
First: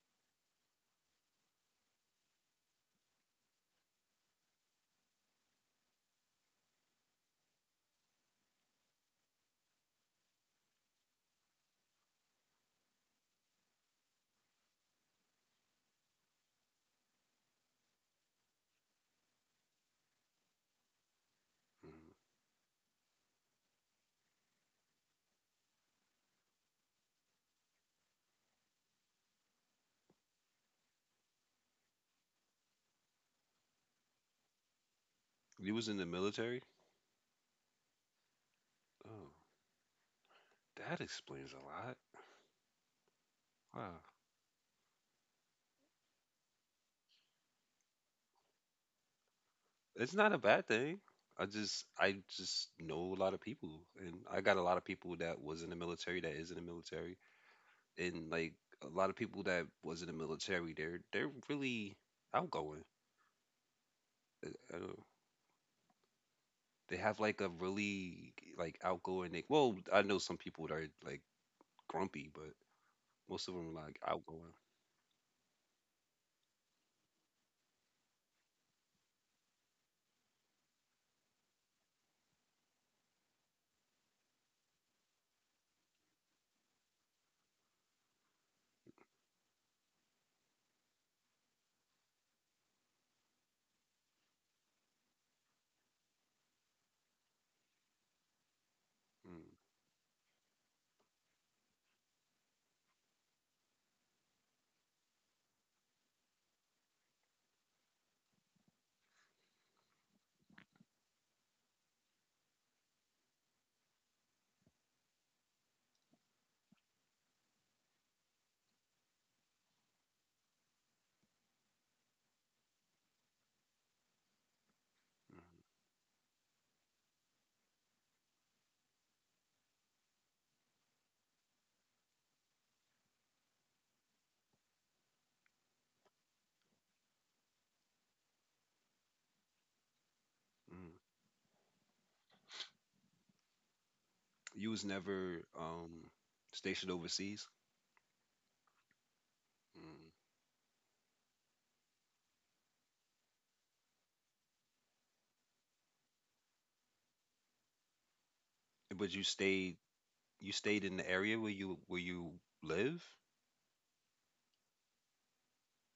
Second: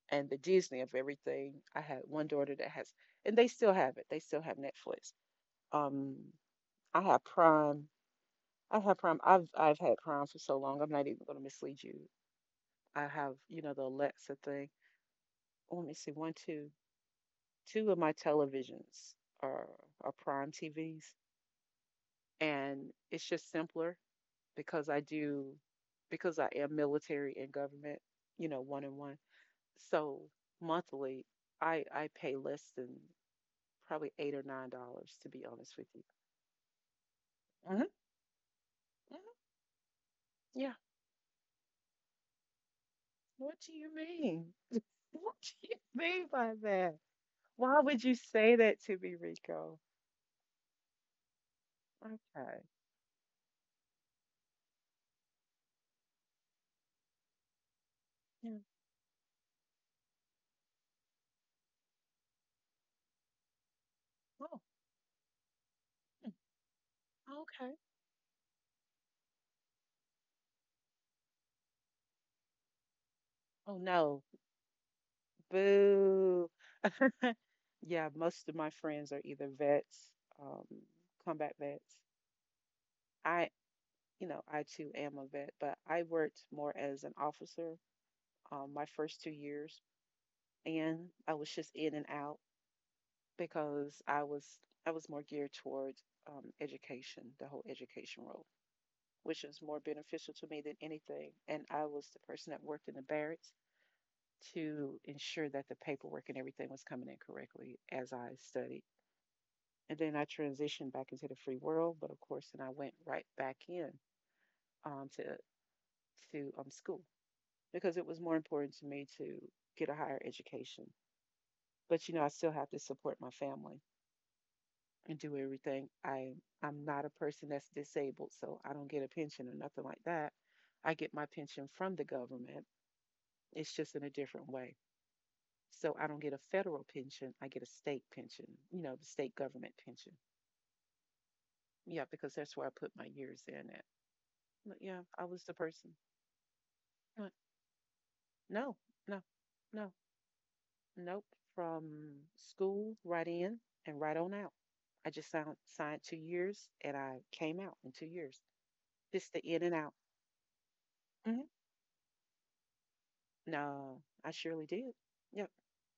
[SPEAKER 2] and the Disney of everything. I had one daughter that has, and they still have it. They still have Netflix. Um, I have Prime. I've had Prime for so long. I'm not even going to mislead you. I have, you know, the Alexa thing. Oh, let me see. One, two, two of my televisions are are Prime TVs,
[SPEAKER 1] Mm.
[SPEAKER 2] and it's just simpler because I do because I am military and government. You know, one and one. So monthly, I pay less than probably $8 or $9 to be
[SPEAKER 1] You
[SPEAKER 2] honest
[SPEAKER 1] was
[SPEAKER 2] with
[SPEAKER 1] in the
[SPEAKER 2] you.
[SPEAKER 1] military?
[SPEAKER 2] hmm
[SPEAKER 1] Oh,
[SPEAKER 2] hmm Yeah.
[SPEAKER 1] that explains a lot.
[SPEAKER 2] What do you
[SPEAKER 1] Wow,
[SPEAKER 2] mean? <laughs> What do you mean by that? Why would you say that to me, Rico?
[SPEAKER 1] it's not a bad thing. I
[SPEAKER 2] Okay.
[SPEAKER 1] just know a lot of people, and I got a lot of people that was in the military, that is in the military, and like
[SPEAKER 2] Yeah.
[SPEAKER 1] a lot of people that was in the military, they're really outgoing.
[SPEAKER 2] Oh,
[SPEAKER 1] I don't-
[SPEAKER 2] hmm,
[SPEAKER 1] They have like
[SPEAKER 2] oh,
[SPEAKER 1] a
[SPEAKER 2] okay.
[SPEAKER 1] really like outgoing. Like, well, I know some people that are like grumpy, but most of them
[SPEAKER 2] Oh
[SPEAKER 1] are like
[SPEAKER 2] no.
[SPEAKER 1] outgoing.
[SPEAKER 2] Boo. <laughs> Yeah, most of my friends are either vets, um, combat vets. I, you know, I too am a vet, but I worked more as an officer my first 2 years, and I was just in and out because I was more geared towards education, the whole education role, which
[SPEAKER 1] Mm,
[SPEAKER 2] was more beneficial to me than anything. And I was the person that worked in the barracks to ensure that the paperwork and everything was coming in correctly as I studied. And then I transitioned back into the free world, but of course, then I went right back in um, to to school because it was more important to me to get a higher education. But you know, I still have to support my family and do
[SPEAKER 1] mm,
[SPEAKER 2] everything. I'm not a person that's disabled, so I don't get a pension or nothing like that. I get my pension from the government. It's just in a different way. So I don't get a federal pension. I get a state pension, you know, the state government pension.
[SPEAKER 1] mm.
[SPEAKER 2] Yeah, because that's where I put my years in at.
[SPEAKER 1] You
[SPEAKER 2] But
[SPEAKER 1] was
[SPEAKER 2] yeah, I was
[SPEAKER 1] never
[SPEAKER 2] the person.
[SPEAKER 1] stationed
[SPEAKER 2] Uh,
[SPEAKER 1] overseas,
[SPEAKER 2] No, no, no,
[SPEAKER 1] mm,
[SPEAKER 2] nope. From school right in and right on out. I just signed 2 years and I came out in 2 years.
[SPEAKER 1] but
[SPEAKER 2] Just the in and out.
[SPEAKER 1] you stayed in the area
[SPEAKER 2] Hmm
[SPEAKER 1] where you live.
[SPEAKER 2] No, I surely did. Yep.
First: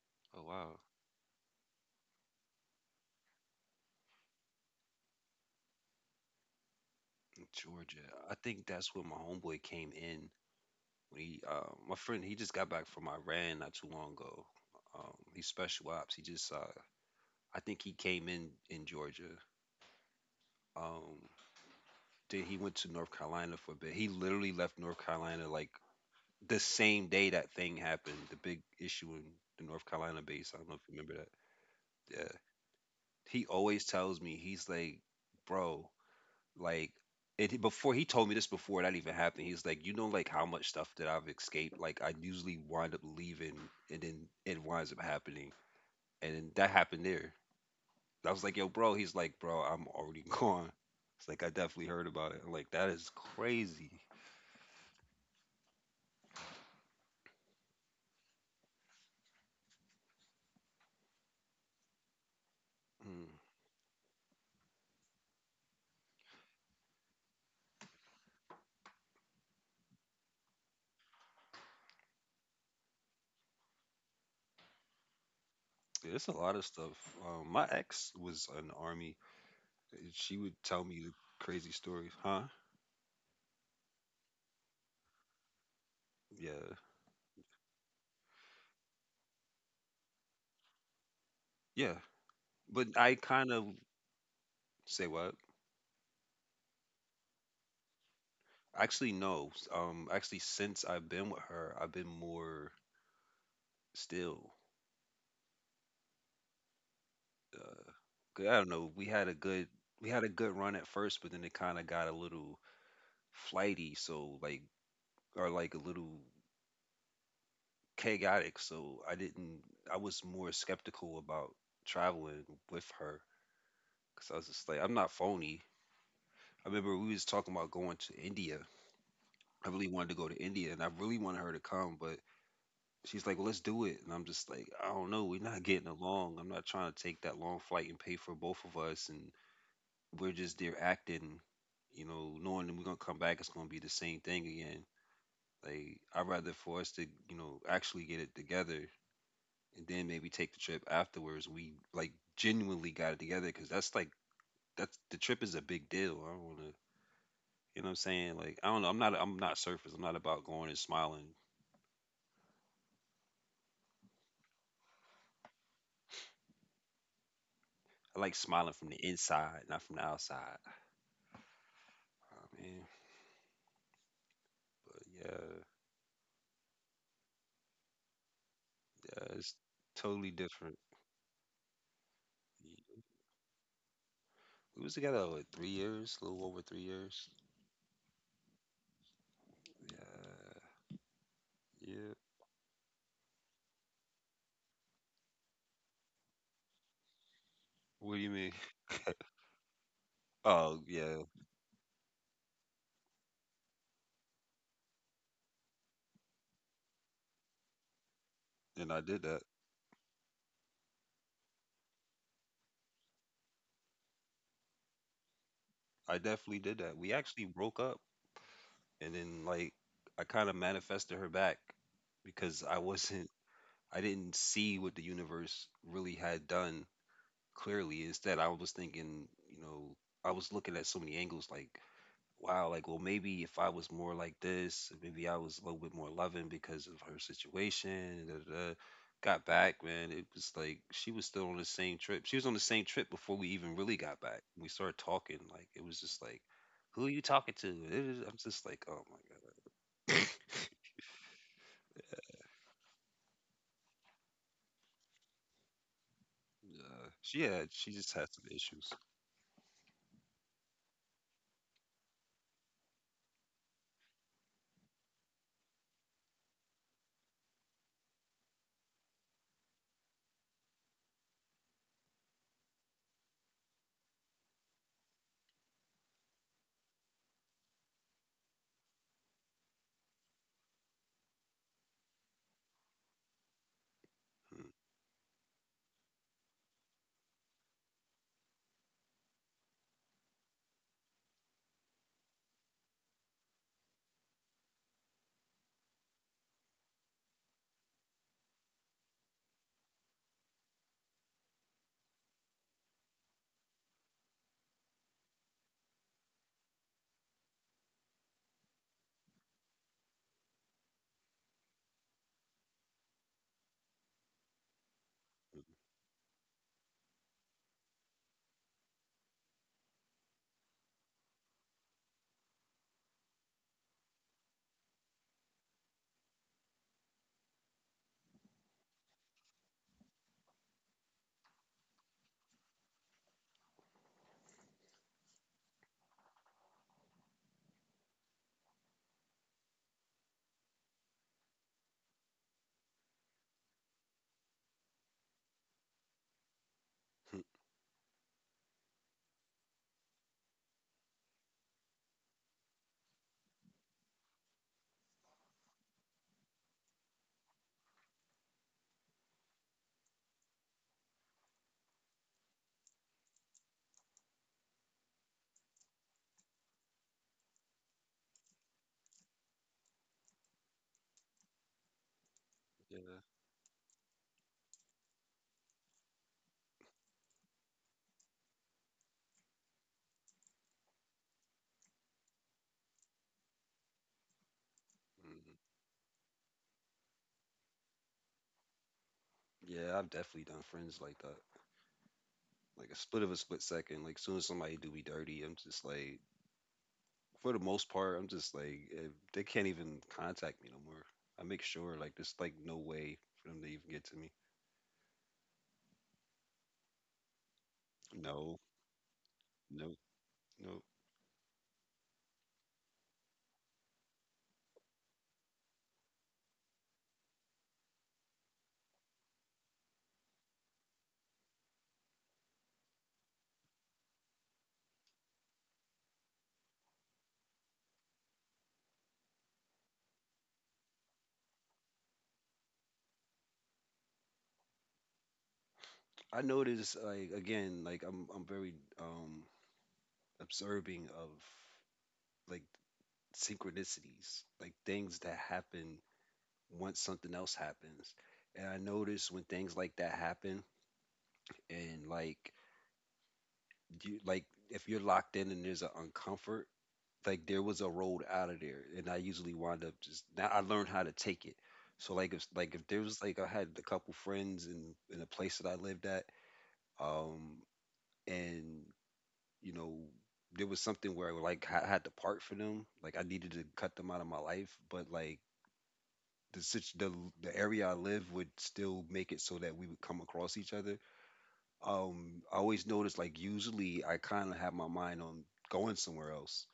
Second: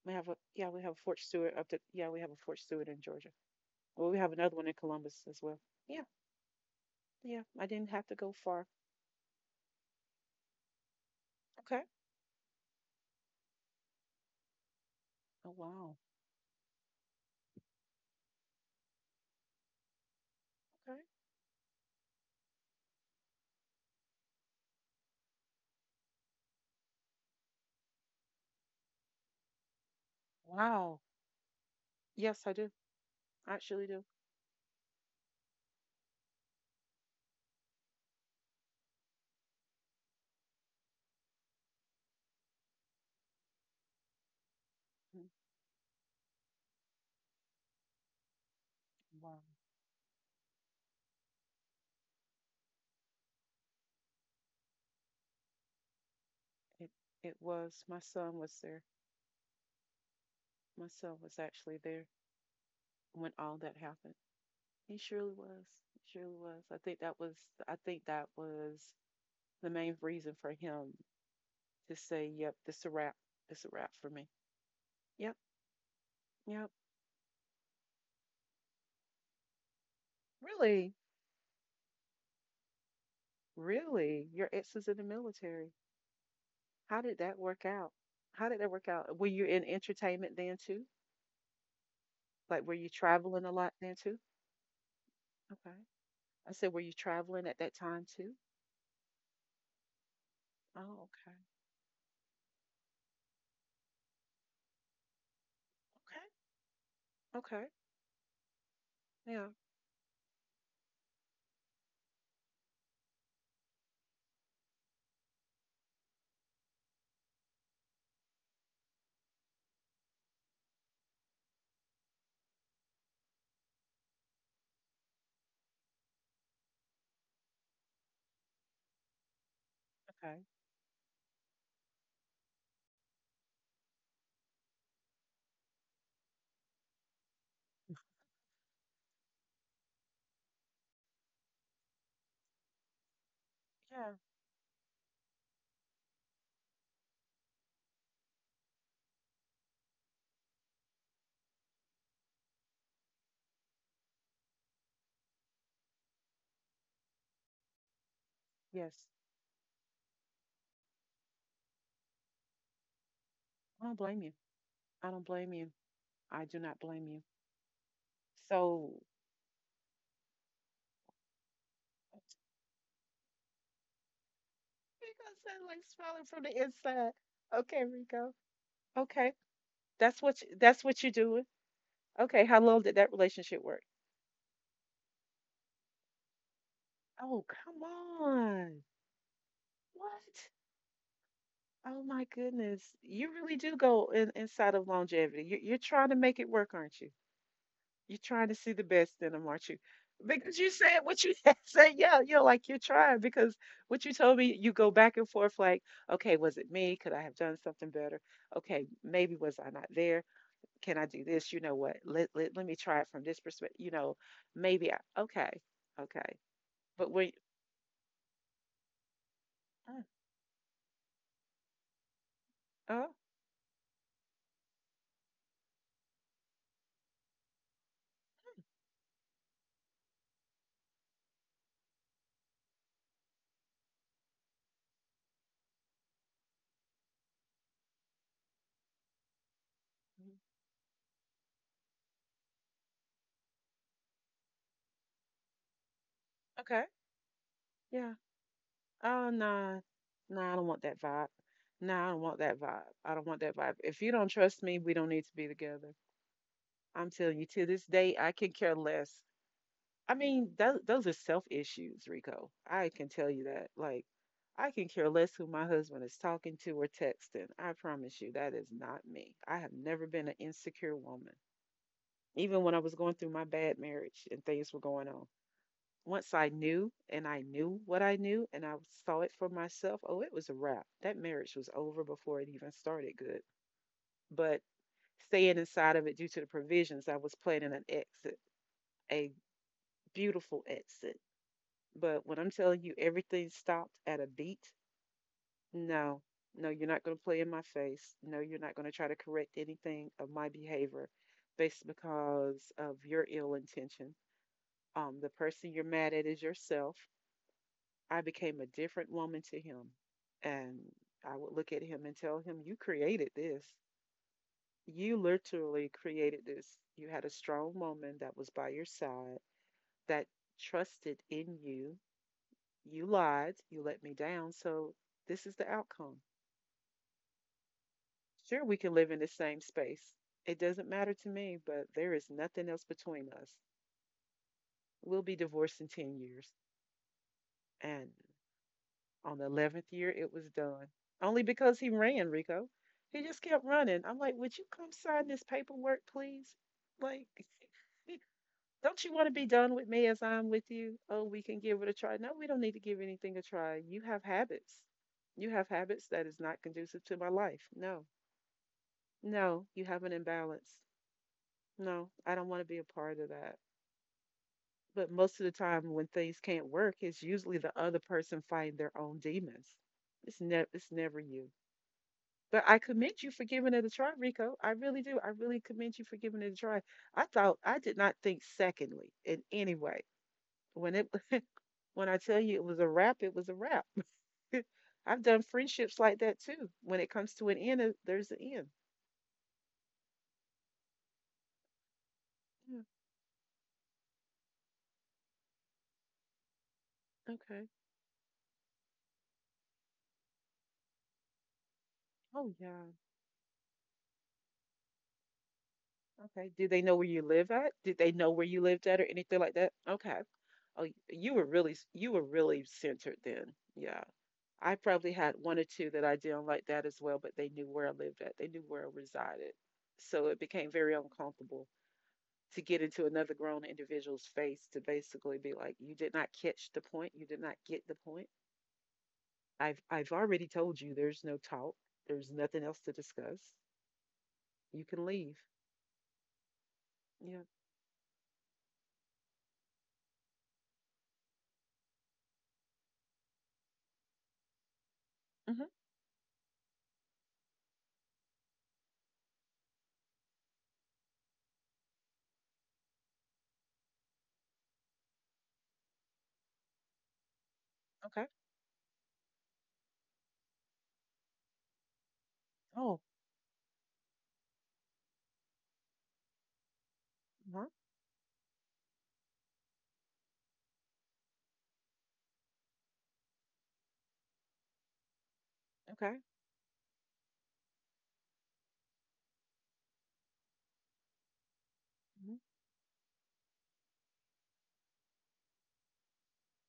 [SPEAKER 2] We have a
[SPEAKER 1] Oh wow,
[SPEAKER 2] yeah, we have a Fort Stewart in Georgia. Well, we have another one in Columbus as well. Yeah. Yeah,
[SPEAKER 1] in
[SPEAKER 2] I didn't have
[SPEAKER 1] Georgia.
[SPEAKER 2] to go
[SPEAKER 1] I think
[SPEAKER 2] far.
[SPEAKER 1] that's where my homeboy came in. He,
[SPEAKER 2] Okay.
[SPEAKER 1] my friend, he just got back from Iran not too long ago. He's
[SPEAKER 2] Oh,
[SPEAKER 1] special
[SPEAKER 2] wow.
[SPEAKER 1] ops. I think he came in Georgia.
[SPEAKER 2] Okay.
[SPEAKER 1] Um, then he went to North Carolina for a bit. He literally left North Carolina like the same day that thing happened. The big issue in the North Carolina base. I don't know if
[SPEAKER 2] Wow.
[SPEAKER 1] you remember that. Yeah.
[SPEAKER 2] Yes, I do.
[SPEAKER 1] He
[SPEAKER 2] I
[SPEAKER 1] always
[SPEAKER 2] actually do.
[SPEAKER 1] tells me he's like, bro, like, and before he told me this before that even happened, he's like, you know, like how much stuff that I've escaped, like I usually wind up leaving, and then it winds up
[SPEAKER 2] Mm.
[SPEAKER 1] happening, and then that happened there. I was like, yo, bro. He's
[SPEAKER 2] Wow.
[SPEAKER 1] like, bro, I'm already <laughs> gone. It's like, I definitely heard about it. I'm like, that is crazy.
[SPEAKER 2] It it was. My son was there. My son was actually there when
[SPEAKER 1] Mm.
[SPEAKER 2] all that happened. He surely was. He surely was. I think that was the main reason for him to say, Yep, this a wrap. This a wrap for me. Yep,
[SPEAKER 1] Yeah, there's a lot of
[SPEAKER 2] yep.
[SPEAKER 1] stuff. My ex was in the army, and she would tell me
[SPEAKER 2] Really?
[SPEAKER 1] the crazy stories, huh?
[SPEAKER 2] Really? Your ex is in the military.
[SPEAKER 1] Yeah,
[SPEAKER 2] How did that work out? How did that work out? Were you in entertainment then too?
[SPEAKER 1] yeah.
[SPEAKER 2] Like, were you
[SPEAKER 1] But I
[SPEAKER 2] traveling a
[SPEAKER 1] kind
[SPEAKER 2] lot
[SPEAKER 1] of,
[SPEAKER 2] then too?
[SPEAKER 1] say what?
[SPEAKER 2] Okay. I said, were you traveling at that time too?
[SPEAKER 1] Actually, no. Actually, since
[SPEAKER 2] Oh,
[SPEAKER 1] I've been with her, I've been more still.
[SPEAKER 2] okay. Okay. Okay.
[SPEAKER 1] Uh, 'Cause I don't know.
[SPEAKER 2] Yeah.
[SPEAKER 1] We had a good run at first, but then it kind of got a little flighty. So like, or like a little chaotic. So I didn't. I was more skeptical about traveling with her because I was just like, I'm not phony. I remember we was talking about going to India. I really wanted to go to
[SPEAKER 2] Okay.
[SPEAKER 1] India, and I really wanted her to come, but she's like, well, let's do it. And I'm just like, I don't know. We're not getting along. I'm not trying to take that long flight and pay for both of us. And we're just there acting, you know, knowing that we're going to come back. It's going to be the same
[SPEAKER 2] Yeah.
[SPEAKER 1] thing again. Like, I'd rather for us to, you know, actually get it together and then maybe take the trip afterwards. We like genuinely got it together because that's like, that's the trip is a big deal. I don't want to, you know what I'm saying? Like, I don't know.
[SPEAKER 2] Yes.
[SPEAKER 1] I'm not surface. I'm not about going and smiling.
[SPEAKER 2] I don't blame you. I don't blame you. I do not blame you.
[SPEAKER 1] I like smiling from the
[SPEAKER 2] So,
[SPEAKER 1] inside, not from the outside. Oh,
[SPEAKER 2] <laughs>
[SPEAKER 1] man. Yeah,
[SPEAKER 2] because I like smiling from the inside. Okay, Rico.
[SPEAKER 1] yeah,
[SPEAKER 2] Okay.
[SPEAKER 1] it's totally different.
[SPEAKER 2] That's what you're doing. Okay. How long did that relationship work?
[SPEAKER 1] We was together what, 3 years, a little over 3 years.
[SPEAKER 2] Oh, come on.
[SPEAKER 1] Yeah,
[SPEAKER 2] What?
[SPEAKER 1] yeah.
[SPEAKER 2] Oh my goodness. You really do go inside of longevity. You're trying to make it work, aren't you?
[SPEAKER 1] What do
[SPEAKER 2] You're
[SPEAKER 1] you mean?
[SPEAKER 2] trying to see the best in them, aren't you? Because you
[SPEAKER 1] Oh,
[SPEAKER 2] said
[SPEAKER 1] yeah.
[SPEAKER 2] what you <laughs> said, yeah, you know, like you're trying. Because what you told me, you go back and forth, like, okay, was it me? Could I have done something better?
[SPEAKER 1] And
[SPEAKER 2] Okay,
[SPEAKER 1] I did that.
[SPEAKER 2] maybe was I not there? Can I do this? You know what? Let me try it from this perspective. You know, maybe I. Okay,
[SPEAKER 1] I
[SPEAKER 2] okay,
[SPEAKER 1] definitely did that. We
[SPEAKER 2] but when
[SPEAKER 1] actually broke up, and then like
[SPEAKER 2] mm,
[SPEAKER 1] I kind of manifested her back because
[SPEAKER 2] oh,
[SPEAKER 1] I didn't see what the universe really had done clearly. Instead, I was thinking, you know, I was looking at so many angles, like wow, like, well, maybe if I was more like this, maybe I was a little bit more loving because of her situation. Da, da, da. Got back, man. It
[SPEAKER 2] mm,
[SPEAKER 1] was like she was still on the same trip. She was on the same trip before we even really got back. We started talking. Like, it was just like,
[SPEAKER 2] okay,
[SPEAKER 1] who are you talking to?
[SPEAKER 2] yeah,
[SPEAKER 1] I'm just like, oh
[SPEAKER 2] oh no,
[SPEAKER 1] my God.
[SPEAKER 2] no,
[SPEAKER 1] <laughs>
[SPEAKER 2] I don't want that vibe. No, I don't want that vibe. I don't want that vibe. If you don't trust me, we don't need to be together.
[SPEAKER 1] Yeah,
[SPEAKER 2] I'm telling you, to this
[SPEAKER 1] she just
[SPEAKER 2] day,
[SPEAKER 1] had
[SPEAKER 2] I
[SPEAKER 1] some
[SPEAKER 2] can care
[SPEAKER 1] issues.
[SPEAKER 2] less. I mean, those are self issues, Rico. I can tell you that. Like, I can care less who my husband is talking to or texting. I promise you, that is not me. I have never been an insecure woman. Even when I was going through my bad marriage and things were going on, once I knew and I knew what I knew and I saw it for myself, oh, it was a wrap. That marriage was over before it even started good. But staying inside of it due to the provisions, I was planning an exit a beautiful exit. But when I'm telling you everything stopped at a beat, no, no, you're not going to play in my face. No, you're not going to try to correct anything of my behavior based because of your ill intention. The person you're mad at is yourself. I became a different woman to him. And I would look at him and tell him, You created this. You
[SPEAKER 1] Mm,
[SPEAKER 2] literally created this. You had a strong woman that was by your side that trusted in you. You lied, you let me down, so this is the outcome. Sure, we can live in the same space. It doesn't matter to me, but there is nothing else between us. We'll be divorced in 10 years. And on the 11th year, it was done. Only because he ran, Rico. He just kept running. I'm like, would you come sign this paperwork, please? Like,
[SPEAKER 1] mm,
[SPEAKER 2] <laughs> don't you want to be done with me as I'm with you? Oh, we can give it a try. No, we don't need to give anything a try. You have habits. You have habits that is not conducive to my life. No. No, you have an imbalance. No, I don't want to be a part of that. But most of the time, when things can't work, it's usually the other person fighting their own demons. It's never you. But I
[SPEAKER 1] <laughs> yeah.
[SPEAKER 2] commend you for giving it a try, Rico. I really do. I really commend you for giving it a try. I thought I did not think secondly in any way. When it <laughs> when I tell you it was a wrap, it was a wrap. <laughs> I've done
[SPEAKER 1] Mhm.
[SPEAKER 2] friendships like that too. When it comes to an end, there's an end.
[SPEAKER 1] Yeah, I've definitely done friends like that.
[SPEAKER 2] Yeah,
[SPEAKER 1] Like a split of a split second. Like soon as somebody do me dirty, I'm just like, for the
[SPEAKER 2] okay.
[SPEAKER 1] most part, I'm just like, eh, they can't even contact me no more. I make sure like there's like
[SPEAKER 2] Oh
[SPEAKER 1] no
[SPEAKER 2] yeah.
[SPEAKER 1] way for them to even get to me.
[SPEAKER 2] Okay. Do they know where you live at? Did they know where
[SPEAKER 1] No,
[SPEAKER 2] you lived at or anything like that?
[SPEAKER 1] no,
[SPEAKER 2] Okay.
[SPEAKER 1] no.
[SPEAKER 2] Oh, you were really centered then. Yeah. I probably had one or two that I didn't like that as well, but they knew where I lived at. They knew where I resided. So it became very uncomfortable to get into another grown individual's face to basically be like, you did not catch the point. You did not get the point. I've already told you there's no talk. There's nothing else to discuss. You can leave.
[SPEAKER 1] I notice like
[SPEAKER 2] Yeah.
[SPEAKER 1] again, like I'm very um observing of like synchronicities, like things that
[SPEAKER 2] hmm
[SPEAKER 1] happen once something else happens. And I notice when things like that happen, and like, you like, if you're locked in and there's an uncomfort, like there was a road
[SPEAKER 2] Okay.
[SPEAKER 1] out of there, and I usually wind up just now. I learned how to take it. So like if there
[SPEAKER 2] Oh,
[SPEAKER 1] was like I had a couple friends in a place that I lived at, um,
[SPEAKER 2] uh-huh.
[SPEAKER 1] and you know, there was something where like I had to part for them. Like I needed to cut them out of my life, but like
[SPEAKER 2] Okay.
[SPEAKER 1] the situ- the the area I live would still make it so that we would come across each other.
[SPEAKER 2] Mhm.
[SPEAKER 1] I always noticed like usually I kind of have my mind on going somewhere else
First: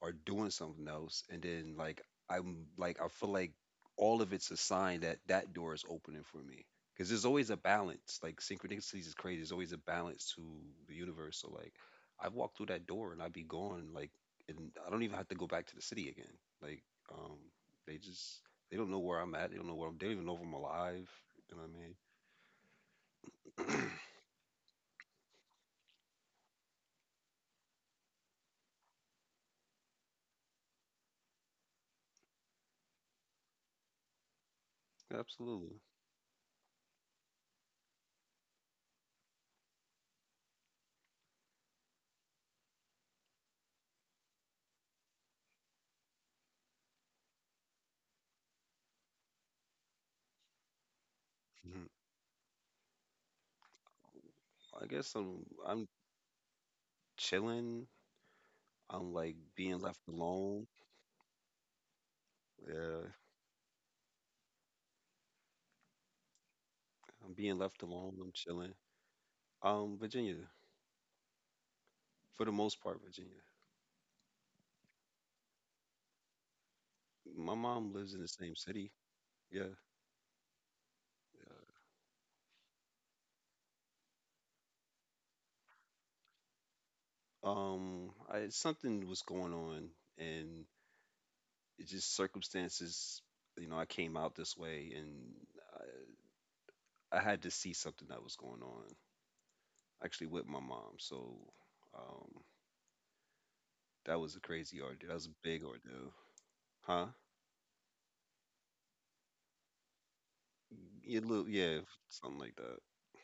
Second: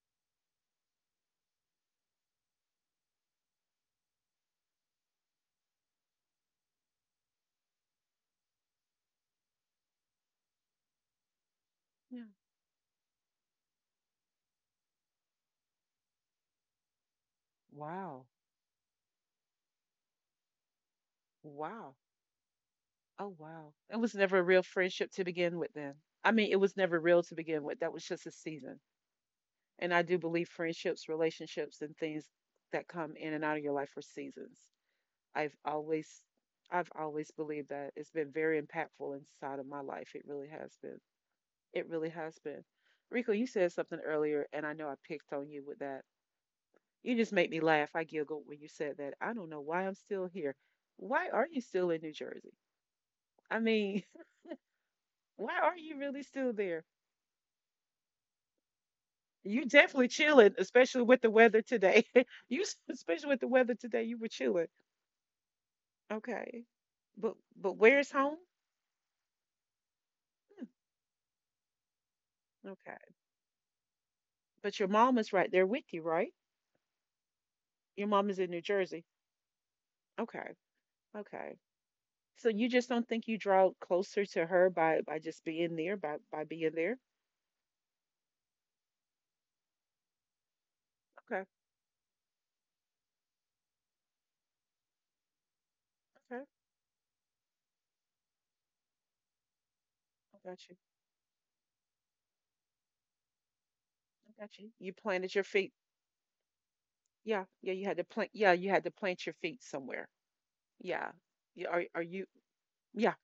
[SPEAKER 1] or doing something else, and then like I'm like, I feel like all of it's a sign that that door is opening for me because there's always a balance, like synchronicities is crazy. There's always a balance to the universe, so like
[SPEAKER 2] Yeah.
[SPEAKER 1] I walk through that door and I'd be gone, like, and I don't even have to go back to the city again, like, um they
[SPEAKER 2] Wow.
[SPEAKER 1] just, they don't know where I'm at, they don't even know if I'm alive. You know what
[SPEAKER 2] Wow. Oh,
[SPEAKER 1] I
[SPEAKER 2] wow.
[SPEAKER 1] mean?
[SPEAKER 2] It was never a real friendship to begin with, then. I mean, it was never real to begin with. That was just a season. And I do believe friendships, relationships, and things that come in and out of your life are seasons.
[SPEAKER 1] <clears throat>
[SPEAKER 2] I've
[SPEAKER 1] Absolutely.
[SPEAKER 2] always, I've always believed that it's been very impactful inside of my life. It really has been. It really has been. Rico, you said something earlier, and I know I picked on you with that. You just make me laugh. I giggled when you said that. I don't know why I'm still here. Why are you
[SPEAKER 1] Mhm.
[SPEAKER 2] still in New Jersey? I mean,
[SPEAKER 1] i guess
[SPEAKER 2] <laughs>
[SPEAKER 1] i'm
[SPEAKER 2] why are
[SPEAKER 1] i'm
[SPEAKER 2] you really still there?
[SPEAKER 1] chilling. I'm like,
[SPEAKER 2] You
[SPEAKER 1] being left
[SPEAKER 2] definitely chilling,
[SPEAKER 1] alone.
[SPEAKER 2] especially with the weather today. <laughs>
[SPEAKER 1] Yeah,
[SPEAKER 2] Especially with the weather today, you were chilling. Okay.
[SPEAKER 1] I'm
[SPEAKER 2] But
[SPEAKER 1] being left
[SPEAKER 2] where's
[SPEAKER 1] alone. I'm
[SPEAKER 2] home?
[SPEAKER 1] chilling. Virginia, for the
[SPEAKER 2] Hmm.
[SPEAKER 1] most
[SPEAKER 2] Okay.
[SPEAKER 1] part, Virginia.
[SPEAKER 2] But your mom is right there with you, right?
[SPEAKER 1] My mom
[SPEAKER 2] Your
[SPEAKER 1] lives in the
[SPEAKER 2] mom is in
[SPEAKER 1] same
[SPEAKER 2] New
[SPEAKER 1] city.
[SPEAKER 2] Jersey.
[SPEAKER 1] Yeah.
[SPEAKER 2] Okay. Okay. So you just don't think you draw closer to her by just being there, by being there?
[SPEAKER 1] Yeah. I, something was going on, and
[SPEAKER 2] Okay.
[SPEAKER 1] it just circumstances. You know, I came out this way, and I,
[SPEAKER 2] Okay.
[SPEAKER 1] I had to see something that was going on actually
[SPEAKER 2] I
[SPEAKER 1] with my
[SPEAKER 2] got you.
[SPEAKER 1] mom. So, um, that
[SPEAKER 2] I
[SPEAKER 1] was a
[SPEAKER 2] got you.
[SPEAKER 1] crazy
[SPEAKER 2] You
[SPEAKER 1] ordeal. That was
[SPEAKER 2] planted
[SPEAKER 1] a
[SPEAKER 2] your
[SPEAKER 1] big
[SPEAKER 2] feet.
[SPEAKER 1] ordeal, huh?
[SPEAKER 2] Yeah. Yeah, you had to plant your feet somewhere. Yeah.
[SPEAKER 1] Yeah, little,
[SPEAKER 2] Yeah,
[SPEAKER 1] yeah,
[SPEAKER 2] are you
[SPEAKER 1] something like that.
[SPEAKER 2] yeah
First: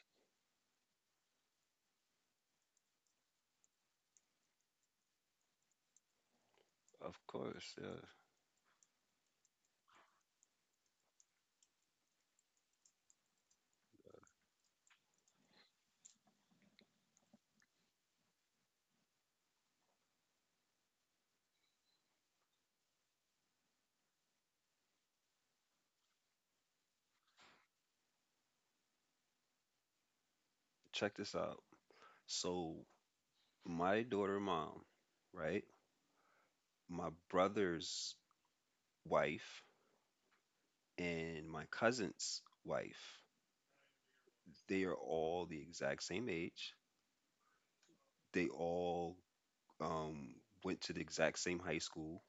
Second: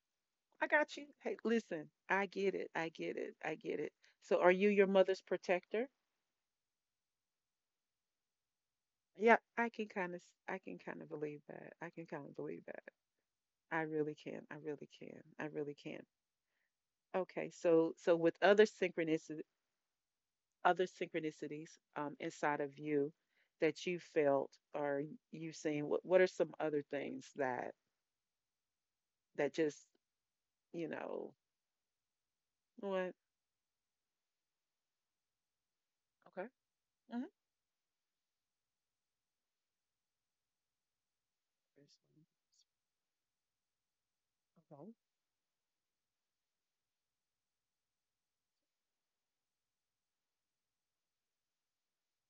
[SPEAKER 2] I got you. Hey, listen, I get it. I get it. I get it. So are you your mother's protector?
[SPEAKER 1] Of course, yeah.
[SPEAKER 2] Yeah, I can kind of I can kind of believe that. I can kind of believe that. I really can. I really can. I really can. Okay. So so with other synchronicity other synchronicities inside of you that you felt or you've seen what are some other things that that just, you
[SPEAKER 1] Check
[SPEAKER 2] know,
[SPEAKER 1] this out. So
[SPEAKER 2] what?
[SPEAKER 1] my daughter mom, right?
[SPEAKER 2] Okay.
[SPEAKER 1] My
[SPEAKER 2] Mhm.
[SPEAKER 1] brother's wife and my cousin's wife. They
[SPEAKER 2] Okay.
[SPEAKER 1] are all the exact same age. They all um, went to the exact same high school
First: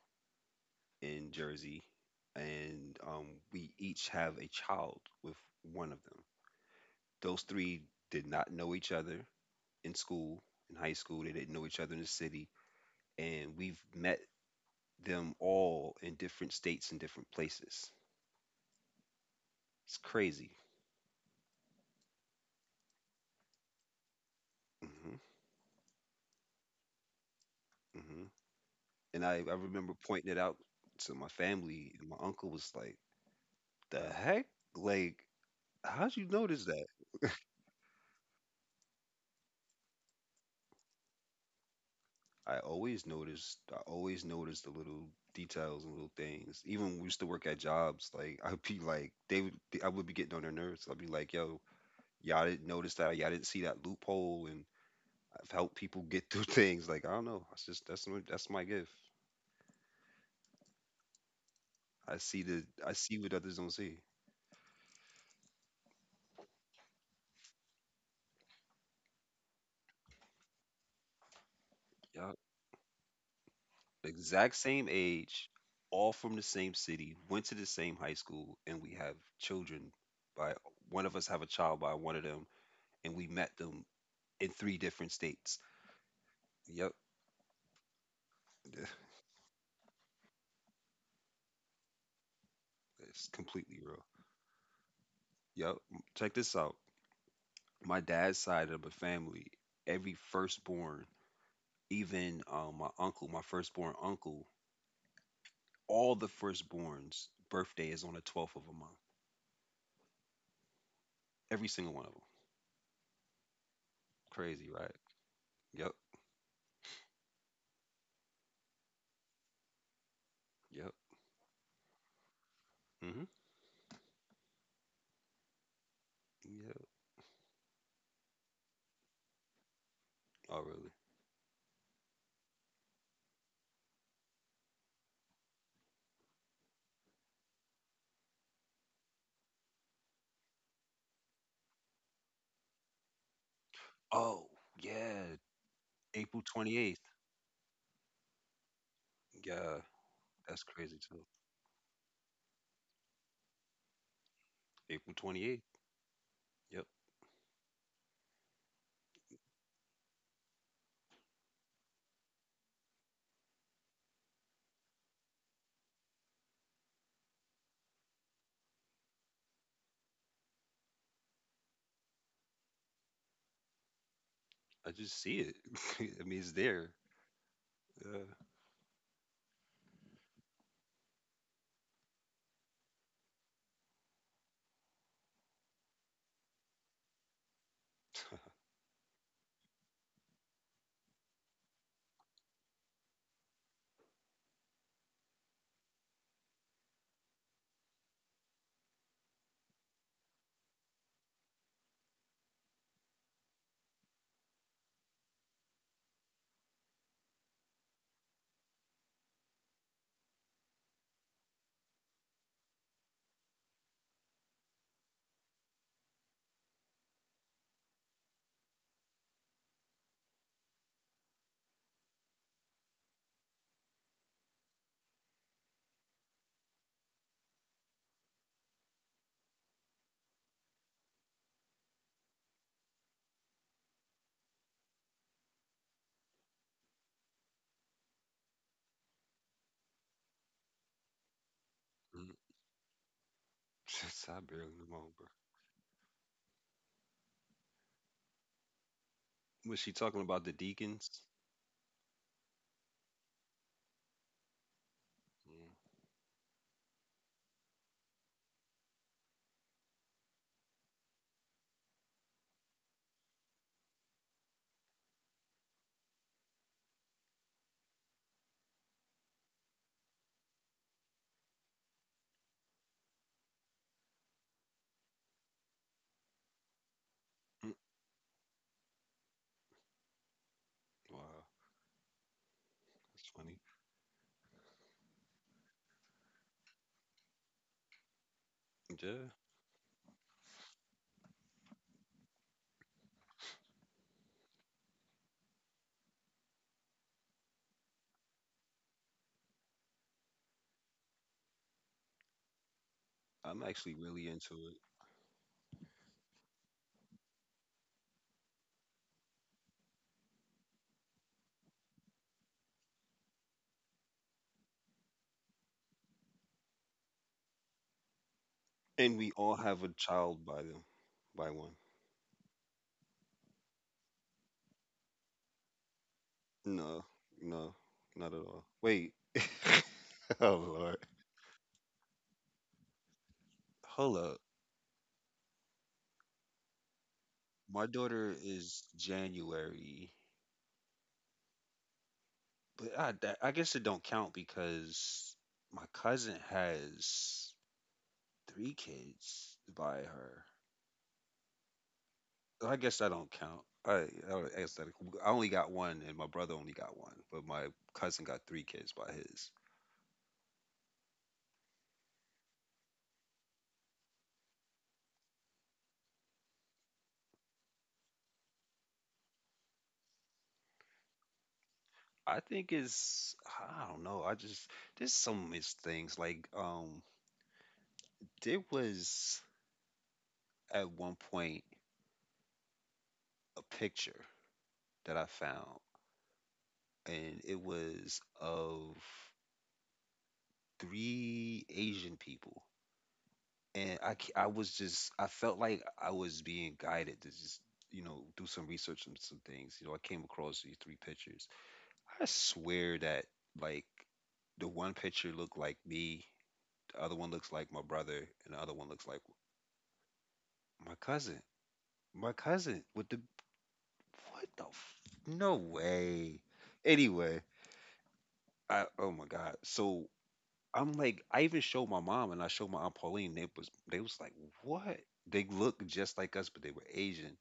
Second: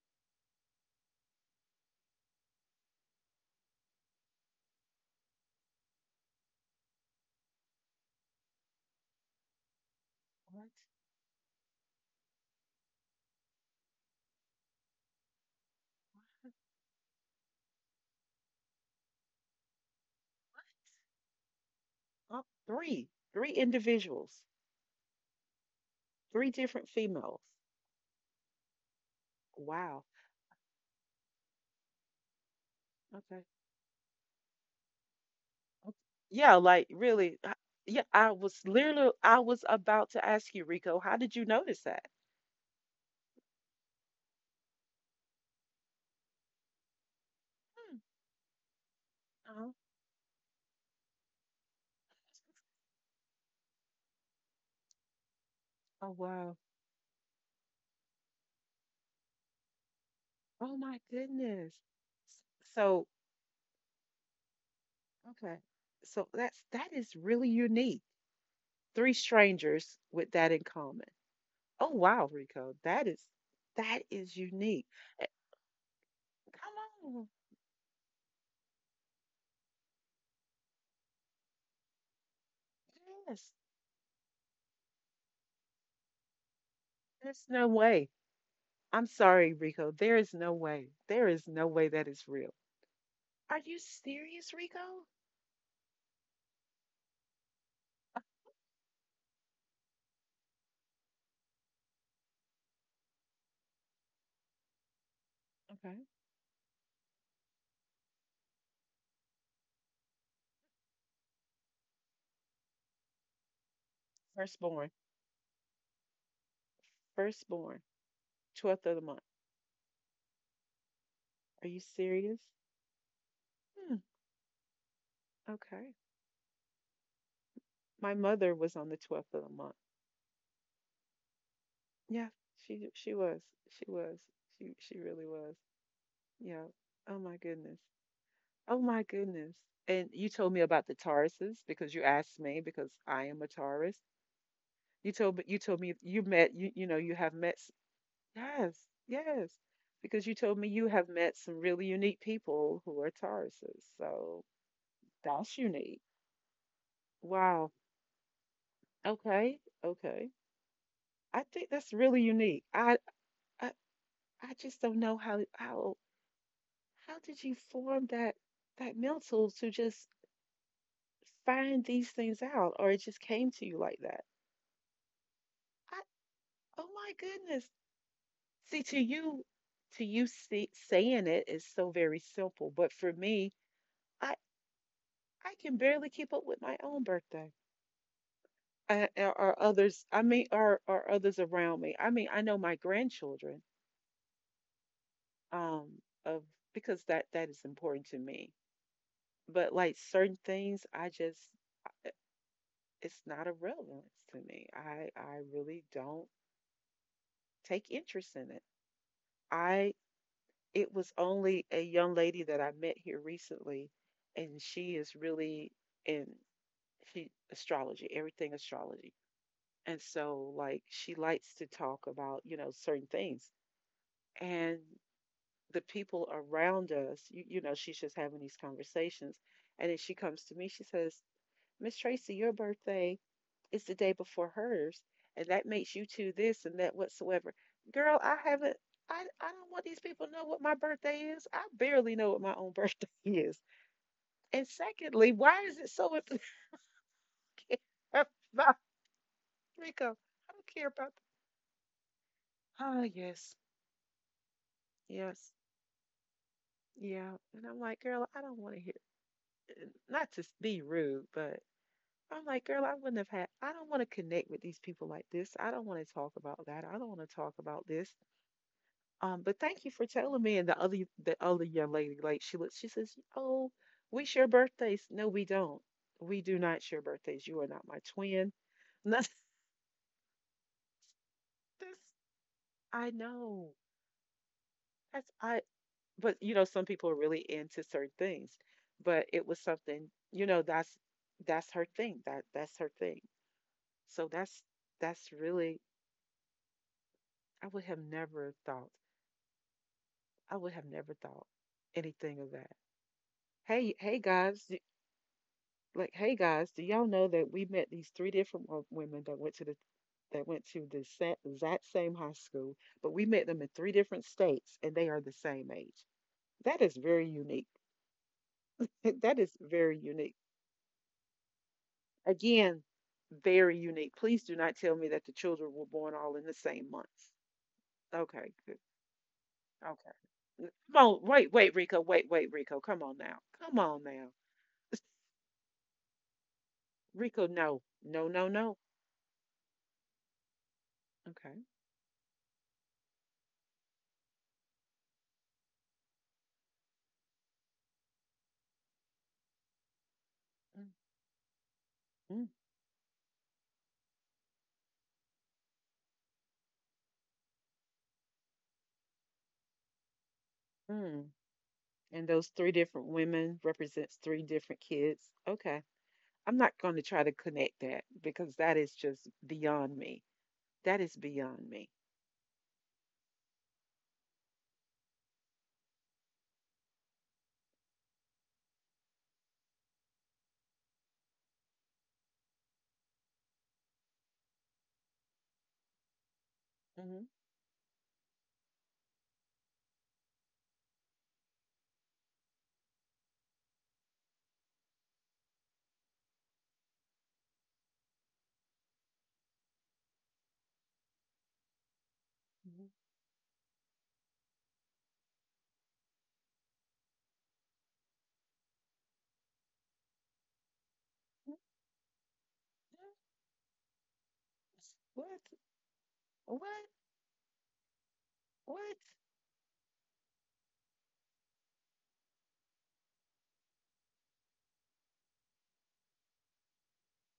[SPEAKER 1] in Jersey, and we each have a child with one of them. Those three did not know each other in school,
[SPEAKER 2] All right.
[SPEAKER 1] in high school. They didn't know each other in the city, and we've met them all in different states and different places. It's crazy.
[SPEAKER 2] Uh, three, three individuals,
[SPEAKER 1] Hmm.
[SPEAKER 2] three different females.
[SPEAKER 1] Hmm. And I remember
[SPEAKER 2] Wow.
[SPEAKER 1] pointing it out to my family, and my uncle was like,
[SPEAKER 2] Okay.
[SPEAKER 1] "The heck? Like,
[SPEAKER 2] ok-
[SPEAKER 1] how'd you
[SPEAKER 2] Yeah,
[SPEAKER 1] notice
[SPEAKER 2] like
[SPEAKER 1] that?"
[SPEAKER 2] really. H- Yeah, I was literally, I was about to ask you, Rico, how did you notice that?
[SPEAKER 1] I always noticed. I always noticed the little details and little things. Even when we used to work at
[SPEAKER 2] Hmm,
[SPEAKER 1] jobs, like <laughs> I'd be like,
[SPEAKER 2] uh
[SPEAKER 1] I would be getting on their nerves. I'd be like, "Yo, y'all didn't notice that? Y'all didn't see that loophole?" And I've helped people
[SPEAKER 2] Oh,
[SPEAKER 1] get through <laughs>
[SPEAKER 2] wow.
[SPEAKER 1] things. Like I don't know. That's just that's my gift.
[SPEAKER 2] Oh my goodness. S-
[SPEAKER 1] I
[SPEAKER 2] So,
[SPEAKER 1] see what others don't see.
[SPEAKER 2] okay. So that's that is really unique. Three strangers with that in common. Oh wow, Rico. That is
[SPEAKER 1] Exact
[SPEAKER 2] unique.
[SPEAKER 1] same
[SPEAKER 2] Eh.
[SPEAKER 1] age, all from the same
[SPEAKER 2] Come
[SPEAKER 1] city,
[SPEAKER 2] on.
[SPEAKER 1] went to the same high school, and we have children by one of us have a child by one of them, and we
[SPEAKER 2] Yes.
[SPEAKER 1] met them in three different states. Yep.
[SPEAKER 2] There's no way. I'm
[SPEAKER 1] <laughs>
[SPEAKER 2] sorry, Rico. There is no way. There is no way that is real.
[SPEAKER 1] It's
[SPEAKER 2] Are you
[SPEAKER 1] completely real.
[SPEAKER 2] serious, Rico?
[SPEAKER 1] Yep, check this out. My dad's side of the family, every firstborn, even my uncle, my firstborn uncle,
[SPEAKER 2] Okay.
[SPEAKER 1] all the firstborns' birthday is on the 12th of a month. Every single one of them. Crazy,
[SPEAKER 2] Firstborn.
[SPEAKER 1] right? Yep,
[SPEAKER 2] Firstborn. 12th of the month.
[SPEAKER 1] yep.
[SPEAKER 2] Are you serious?
[SPEAKER 1] Hmm.
[SPEAKER 2] Hmm. Okay.
[SPEAKER 1] Yep.
[SPEAKER 2] My mother was on the 12th of the month.
[SPEAKER 1] Oh, really?
[SPEAKER 2] Yeah, she was. She was. She really was. Yeah. Oh my goodness. Oh my goodness. And you told me about the Tauruses because you asked me because I am a Taurus.
[SPEAKER 1] Oh, yeah,
[SPEAKER 2] You told me you
[SPEAKER 1] April
[SPEAKER 2] met you you know
[SPEAKER 1] 28th.
[SPEAKER 2] you have met Yes, yes.
[SPEAKER 1] Yeah,
[SPEAKER 2] Because you told me
[SPEAKER 1] that's
[SPEAKER 2] you
[SPEAKER 1] crazy
[SPEAKER 2] have
[SPEAKER 1] too.
[SPEAKER 2] met some really unique people who are Tauruses. So
[SPEAKER 1] April
[SPEAKER 2] that's
[SPEAKER 1] 28th.
[SPEAKER 2] unique.
[SPEAKER 1] Yep.
[SPEAKER 2] Wow. Okay. Okay. I think that's really unique. I, I just don't know how did you form that that mental to just find these things out or it just came to you like that.
[SPEAKER 1] I just see it.
[SPEAKER 2] I
[SPEAKER 1] <laughs> I mean, it's
[SPEAKER 2] oh
[SPEAKER 1] there.
[SPEAKER 2] my goodness.
[SPEAKER 1] Yeah.
[SPEAKER 2] See to you see, saying it is so very simple, but for me, I. I can barely keep up with my own birthday or others. I mean, or others around me. I mean, I know my grandchildren, um, of because that that is important to me. But like certain things, I just it's not a relevance to me. I really don't take interest in it. I it was only a young lady that I met here recently, and she is really in she astrology, everything astrology. And so, like, she likes to talk about, you know, certain things. And the people around us, you know, she's just having these conversations. And then she comes to me, she says, "Miss Tracy, your birthday is the day before hers. And that makes you two this and that whatsoever." Girl, I don't want these people to know what my birthday is. I barely know what my own <laughs> birthday is.
[SPEAKER 1] Mm. <laughs> I
[SPEAKER 2] And
[SPEAKER 1] barely know, bro.
[SPEAKER 2] secondly, why is it so <laughs> important about
[SPEAKER 1] Was she
[SPEAKER 2] Rico?
[SPEAKER 1] talking about
[SPEAKER 2] I
[SPEAKER 1] the
[SPEAKER 2] don't care
[SPEAKER 1] deacons?
[SPEAKER 2] about that. Ah, yes, yes.
[SPEAKER 1] Mm.
[SPEAKER 2] Yeah. And I'm like, "Girl, I don't want to hear," not to be rude, but I'm like, "Girl, I wouldn't have had, I don't want to connect with these people like this. I don't want to talk about that. I don't want to talk about this. But thank you for telling me." And the other young lady, like she looks, she says, "Oh, we share birthdays." No, we don't. We do not share birthdays. You are
[SPEAKER 1] Mm.
[SPEAKER 2] not my twin. <laughs> And
[SPEAKER 1] Wow,
[SPEAKER 2] that's, I
[SPEAKER 1] that's funny.
[SPEAKER 2] know. That's, I, but you know, some people are really into certain things. But
[SPEAKER 1] Yeah,
[SPEAKER 2] it was something, you know, that's her thing. That's her thing. So that's really, I would have never thought. I would have never thought anything of that.
[SPEAKER 1] I'm
[SPEAKER 2] Hey,
[SPEAKER 1] actually
[SPEAKER 2] hey
[SPEAKER 1] really into
[SPEAKER 2] guys,
[SPEAKER 1] it.
[SPEAKER 2] d- like hey guys, do y'all know that we met these three different women that went to the exact same high school, but we met them in three different states and they are the same age? That is very unique.
[SPEAKER 1] And
[SPEAKER 2] <laughs>
[SPEAKER 1] we
[SPEAKER 2] That
[SPEAKER 1] all
[SPEAKER 2] is
[SPEAKER 1] have a
[SPEAKER 2] very unique.
[SPEAKER 1] child by them, by one.
[SPEAKER 2] Again, very unique. Please do not tell me that the children were born all in the same
[SPEAKER 1] No,
[SPEAKER 2] months.
[SPEAKER 1] no, not at
[SPEAKER 2] Okay,
[SPEAKER 1] all.
[SPEAKER 2] good.
[SPEAKER 1] Wait.
[SPEAKER 2] Okay.
[SPEAKER 1] <laughs> Oh, Lord.
[SPEAKER 2] Come on, wait, wait, Rico, wait, wait, Rico. Come on now. Come on
[SPEAKER 1] Hold
[SPEAKER 2] now.
[SPEAKER 1] up.
[SPEAKER 2] <laughs> Rico, no,
[SPEAKER 1] My
[SPEAKER 2] no,
[SPEAKER 1] daughter
[SPEAKER 2] no, no.
[SPEAKER 1] is January.
[SPEAKER 2] Okay.
[SPEAKER 1] But I guess it don't count because my cousin has three kids by her.
[SPEAKER 2] Mm, mm,
[SPEAKER 1] I guess that don't count. I guess that I only got one, and my brother only got one, but my cousin got three kids by his.
[SPEAKER 2] mm. And those three different women represents three different kids. Okay. I'm not going to try to connect that because that is just beyond me. That is beyond me.
[SPEAKER 1] I think it's I don't know. I just there's so many things like there was at one point a picture that I found,
[SPEAKER 2] hmm
[SPEAKER 1] and it was of three Asian people and I was just I felt like I was being guided to just do some research on some things. You know, I came across these three pictures. I swear that like the one picture looked like me, the other one looks like my brother, and the other one looks like my cousin. My cousin with the what the f-
[SPEAKER 2] What?
[SPEAKER 1] no way.
[SPEAKER 2] What?
[SPEAKER 1] Anyway, I
[SPEAKER 2] What?
[SPEAKER 1] oh my god. So I'm like I even showed my mom and I showed my aunt Pauline. They was like what? They look just like us, but they were Asian.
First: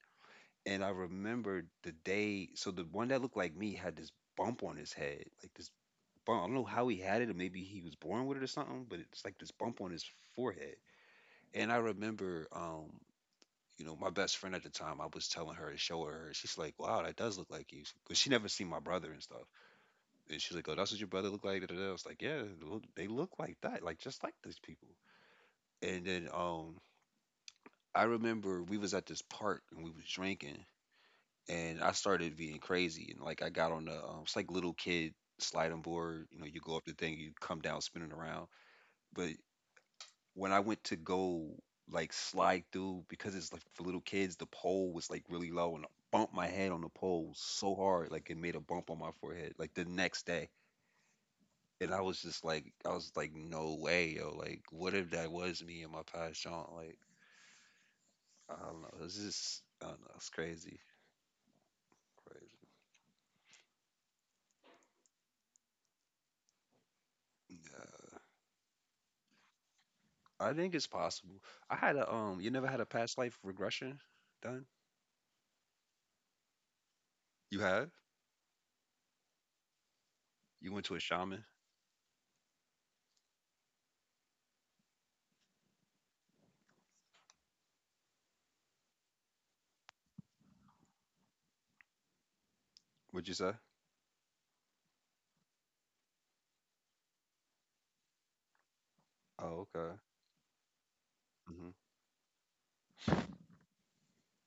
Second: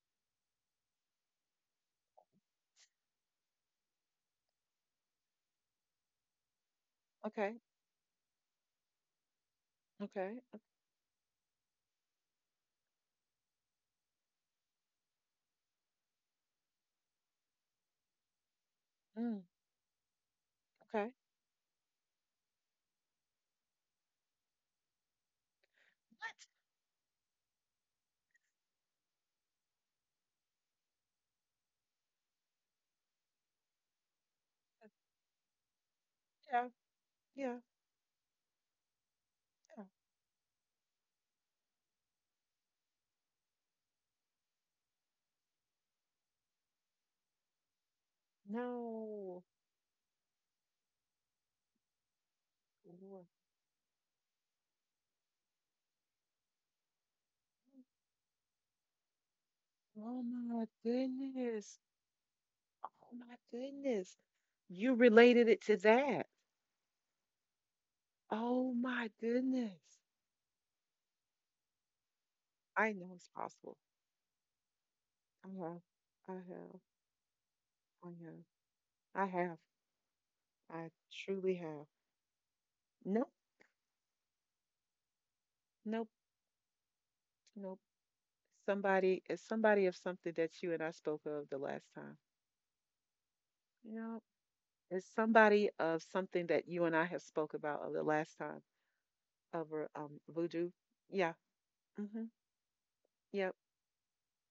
[SPEAKER 1] And I remembered the day. So the one that looked like me had this bump on his head, like this bump. I don't know how he had it, or
[SPEAKER 2] Okay.
[SPEAKER 1] maybe he was born with it or something. But it's like this bump on his
[SPEAKER 2] Okay.
[SPEAKER 1] forehead. And I remember, you know, my best friend at the time. I was telling her to show her. She's like, "Wow, that does look like you," because she never seen my brother and
[SPEAKER 2] Mm,
[SPEAKER 1] stuff. And she's like, "Oh, that's what your
[SPEAKER 2] okay.
[SPEAKER 1] brother looked like, da, da, da." I was like, "Yeah, they look like that, like just like these people." And then,
[SPEAKER 2] What?
[SPEAKER 1] I remember we was at this park and we was drinking, and I started being crazy and like I got on the it's like little kid sliding board. You know, you
[SPEAKER 2] Yeah,
[SPEAKER 1] go up the thing, you
[SPEAKER 2] yeah,
[SPEAKER 1] come down spinning around. But
[SPEAKER 2] yeah.
[SPEAKER 1] when I went to go like slide through because it's like for little kids, the pole was like really low and I bumped my head on the pole so hard like it made a bump on my
[SPEAKER 2] Oh, no.
[SPEAKER 1] forehead. Like the next day. And I was
[SPEAKER 2] Wha-
[SPEAKER 1] like, no way, yo! Like, what if that was me in my past jaunt? Like, I don't know. It's just, I don't know.
[SPEAKER 2] Oh
[SPEAKER 1] It's
[SPEAKER 2] my
[SPEAKER 1] crazy,
[SPEAKER 2] goodness.
[SPEAKER 1] crazy.
[SPEAKER 2] Oh my goodness. You related it to that.
[SPEAKER 1] Yeah.
[SPEAKER 2] Oh my goodness.
[SPEAKER 1] I think it's possible. I had a You never had
[SPEAKER 2] I
[SPEAKER 1] a
[SPEAKER 2] know
[SPEAKER 1] past
[SPEAKER 2] it's
[SPEAKER 1] life
[SPEAKER 2] possible.
[SPEAKER 1] regression done?
[SPEAKER 2] I have. I have.
[SPEAKER 1] You have?
[SPEAKER 2] I have. I have.
[SPEAKER 1] You
[SPEAKER 2] I
[SPEAKER 1] went to a shaman?
[SPEAKER 2] truly have. Nope. Nope. Nope. Somebody, it's somebody of something that you and I spoke of the last time.
[SPEAKER 1] Would you say?
[SPEAKER 2] You know, it's somebody of something that you and I have spoke about of the last time
[SPEAKER 1] Oh,
[SPEAKER 2] over
[SPEAKER 1] okay.
[SPEAKER 2] voodoo. Yeah.
[SPEAKER 1] Hmm.
[SPEAKER 2] Mhm. Yep.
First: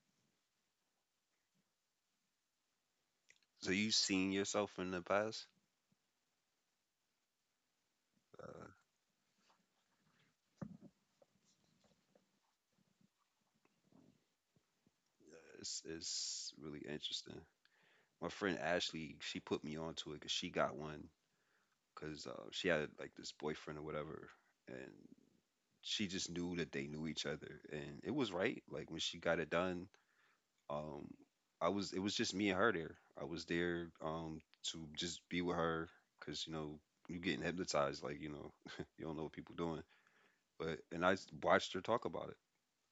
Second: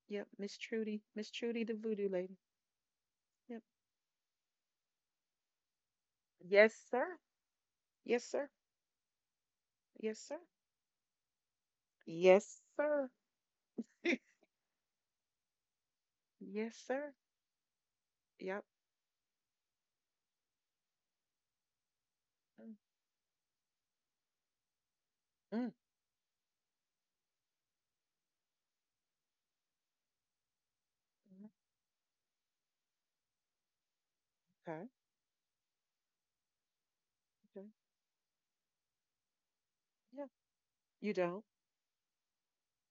[SPEAKER 2] Yep. Miss Trudy. Miss Trudy, the voodoo lady. Yep.
[SPEAKER 1] So you seen yourself in the past?
[SPEAKER 2] Yes, sir. Yes, sir.
[SPEAKER 1] Uh,
[SPEAKER 2] Yes, sir. Yes, sir. <laughs>
[SPEAKER 1] it's
[SPEAKER 2] Yes,
[SPEAKER 1] really
[SPEAKER 2] sir.
[SPEAKER 1] interesting. My friend
[SPEAKER 2] Yep.
[SPEAKER 1] Ashley, she put me onto it because she got one because she
[SPEAKER 2] Mm,
[SPEAKER 1] had like this boyfriend or whatever, and
[SPEAKER 2] mm,
[SPEAKER 1] she just knew that they knew each other, and it was right. Like when she got it done, um
[SPEAKER 2] mm.
[SPEAKER 1] I was it was just me and her there. I was there to
[SPEAKER 2] Okay.
[SPEAKER 1] just be with her because you know you getting
[SPEAKER 2] Okay.
[SPEAKER 1] hypnotized like you know <laughs> you don't know what people doing
[SPEAKER 2] Yeah.
[SPEAKER 1] but
[SPEAKER 2] You don't.
[SPEAKER 1] watched her talk about it.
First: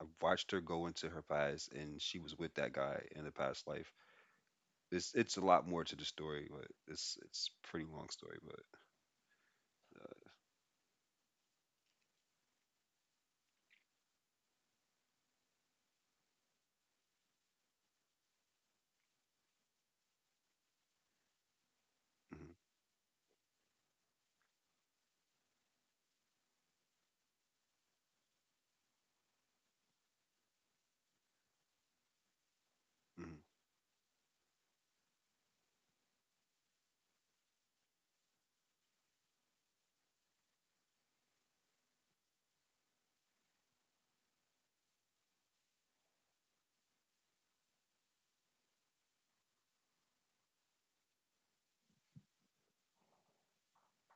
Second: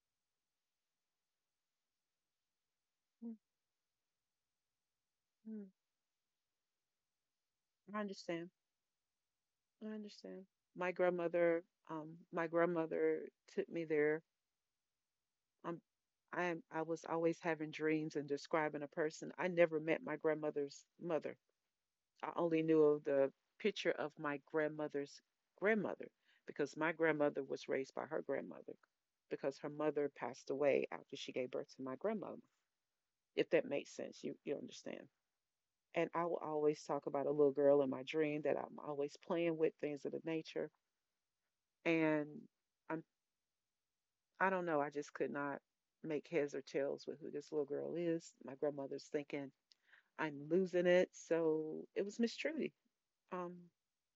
[SPEAKER 1] I watched her go into her past and she was with that guy in the
[SPEAKER 2] Mm,
[SPEAKER 1] past life. It's a lot
[SPEAKER 2] mm.
[SPEAKER 1] more to the story but it's a pretty
[SPEAKER 2] I
[SPEAKER 1] long story
[SPEAKER 2] understand.
[SPEAKER 1] but
[SPEAKER 2] I understand. My grandmother, my grandmother took me there. Um, I am. I was always having dreams and describing a person. I never met my grandmother's mother. I
[SPEAKER 1] mm-hmm,
[SPEAKER 2] only knew of the picture of my grandmother's grandmother because my grandmother was raised by her grandmother because her mother passed away after she gave birth to my grandmother.
[SPEAKER 1] mm-hmm,
[SPEAKER 2] If that makes sense, you understand. And I will always talk about a little girl in my dream that I'm always playing with, things of the nature. And I'm I don't know, I just could not make heads or tails with who this little girl is. My grandmother's thinking I'm losing it. So it was Miss Trudy. Um,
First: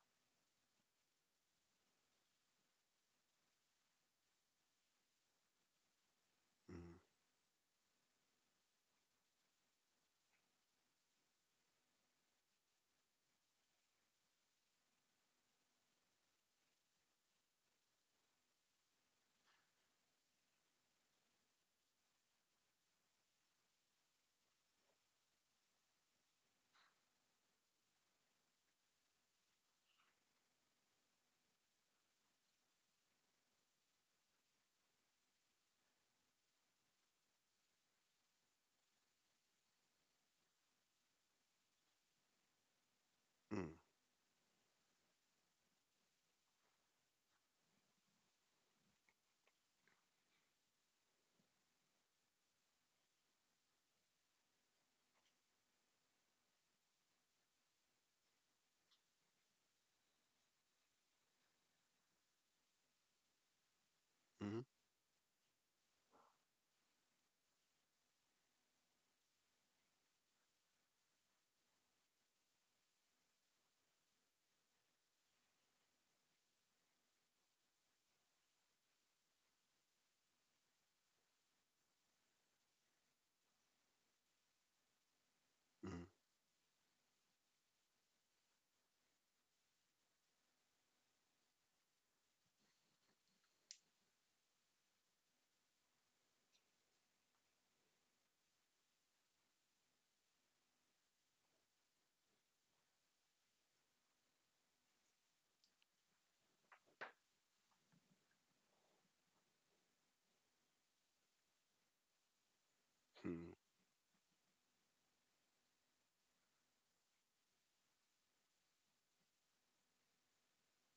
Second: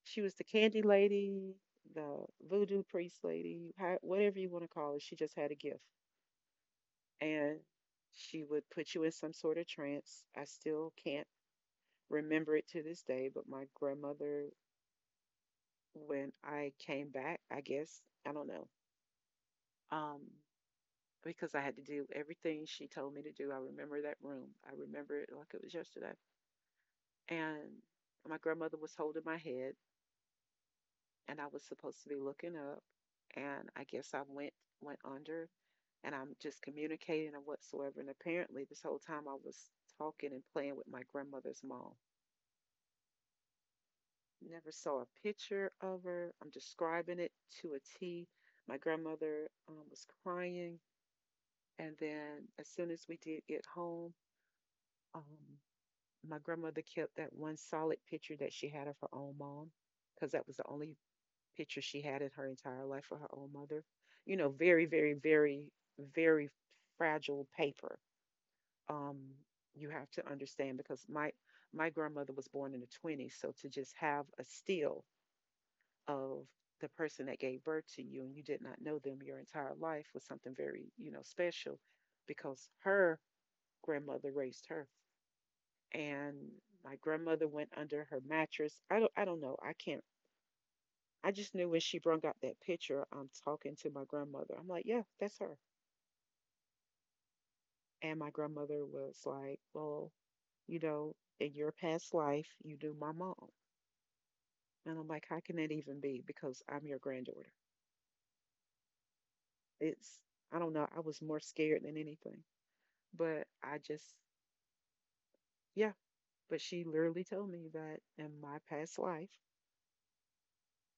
[SPEAKER 2] she was the candy lady, the voodoo priest lady, whatever you want to call it. She just had a gift, and she would put you in some sort of trance. I still can't remember it to this day, but my grandmother, when I came back, I guess I don't know, um, because I had to do everything she told me to do. I remember that room. I remember it like it was yesterday, and my grandmother was holding my head and I was supposed to be looking up, and I guess I went under, and I'm just communicating or whatsoever. And apparently, this whole time I was talking and playing with my grandmother's mom.
[SPEAKER 1] mm-hmm,
[SPEAKER 2] Never saw a picture of her. I'm describing it to a T. My grandmother was crying, and then as soon as we did get home, um, my grandmother kept that one solid picture that she had of her own mom because that was the only picture she had in her entire life for her own mother. You know,
[SPEAKER 1] mm-hmm, mm-hmm,
[SPEAKER 2] very, very, very, very fragile paper. Um, you have to understand, because my grandmother was born in the 20s, so to just have a still of the person that gave birth to you and you did not know them your entire life was something very, you know, special because her grandmother raised her. And my grandmother went under her mattress. I don't know. I can't I just knew when she brung out that picture, I'm talking to my grandmother. I'm like, "Yeah, that's her." And my grandmother was like, "Well, you know, in your past life, you knew my mom." And I'm like, "How can that even be? Because I'm your granddaughter." It's, I don't know. I was more scared than anything. But
[SPEAKER 1] mm-hmm.
[SPEAKER 2] I just, yeah. But she literally told me that in my past life,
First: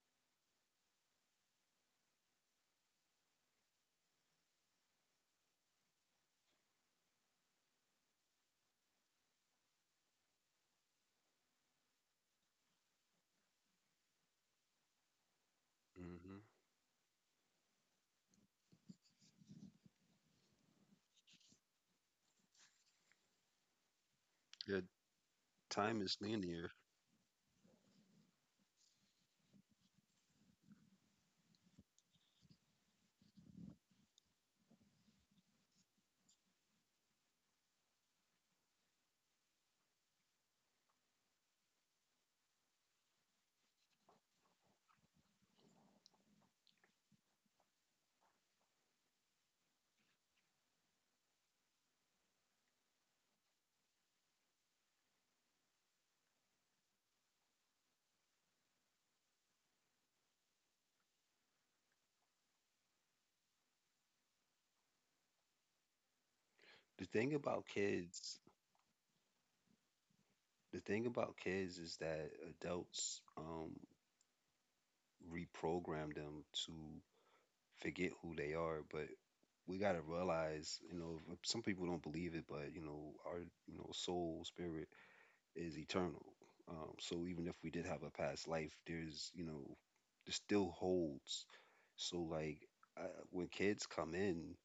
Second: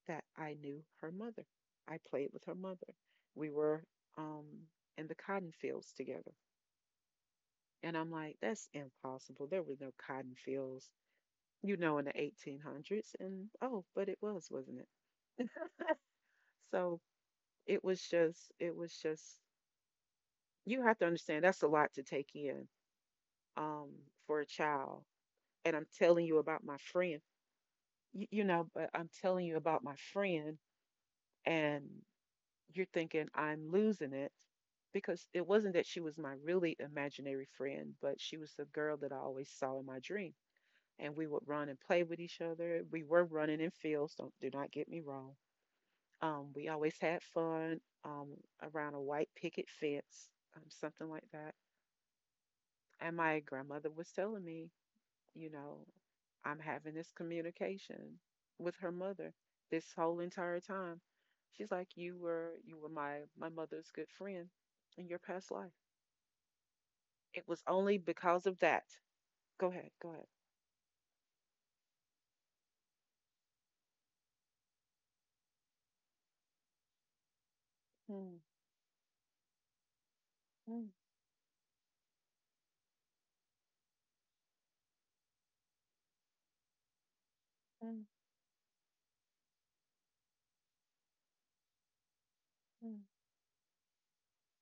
[SPEAKER 2] that I knew her mother. I played with her mother. We were um, in the cotton fields together. And I'm like, "That's impossible. There were no cotton fields, you know, in the 1800s." And oh, but it was, wasn't it?
[SPEAKER 1] Mm-hmm.
[SPEAKER 2] <laughs> So it was it was just, you have to understand that's a lot to take in um, for a
[SPEAKER 1] Yeah.
[SPEAKER 2] child. And I'm
[SPEAKER 1] Time is
[SPEAKER 2] telling you about
[SPEAKER 1] linear.
[SPEAKER 2] my friend, you know, but I'm telling you about my friend, and you're thinking I'm losing it because it wasn't that she was my really imaginary friend, but she was the girl that I always saw in my dreams. And we would run and play with each other. We were running in fields, don't, do not get me wrong. We always had fun um, around a white picket fence, something like that. And my grandmother was telling me, you know, I'm having this communication with her mother this whole entire time. She's like, you were my mother's good friend in your past life."
[SPEAKER 1] the thing
[SPEAKER 2] It was
[SPEAKER 1] about
[SPEAKER 2] only
[SPEAKER 1] kids
[SPEAKER 2] because of that. Go ahead, go ahead.
[SPEAKER 1] the thing about kids is that adults reprogram them to forget who
[SPEAKER 2] Mm,
[SPEAKER 1] they are, but we gotta realize,
[SPEAKER 2] mm,
[SPEAKER 1] you know, some people don't believe it, but you know, our you know soul spirit is eternal. So even if we did have
[SPEAKER 2] mm,
[SPEAKER 1] a past life, there's you know, there still holds. So like
[SPEAKER 2] mm,
[SPEAKER 1] I, when kids come in,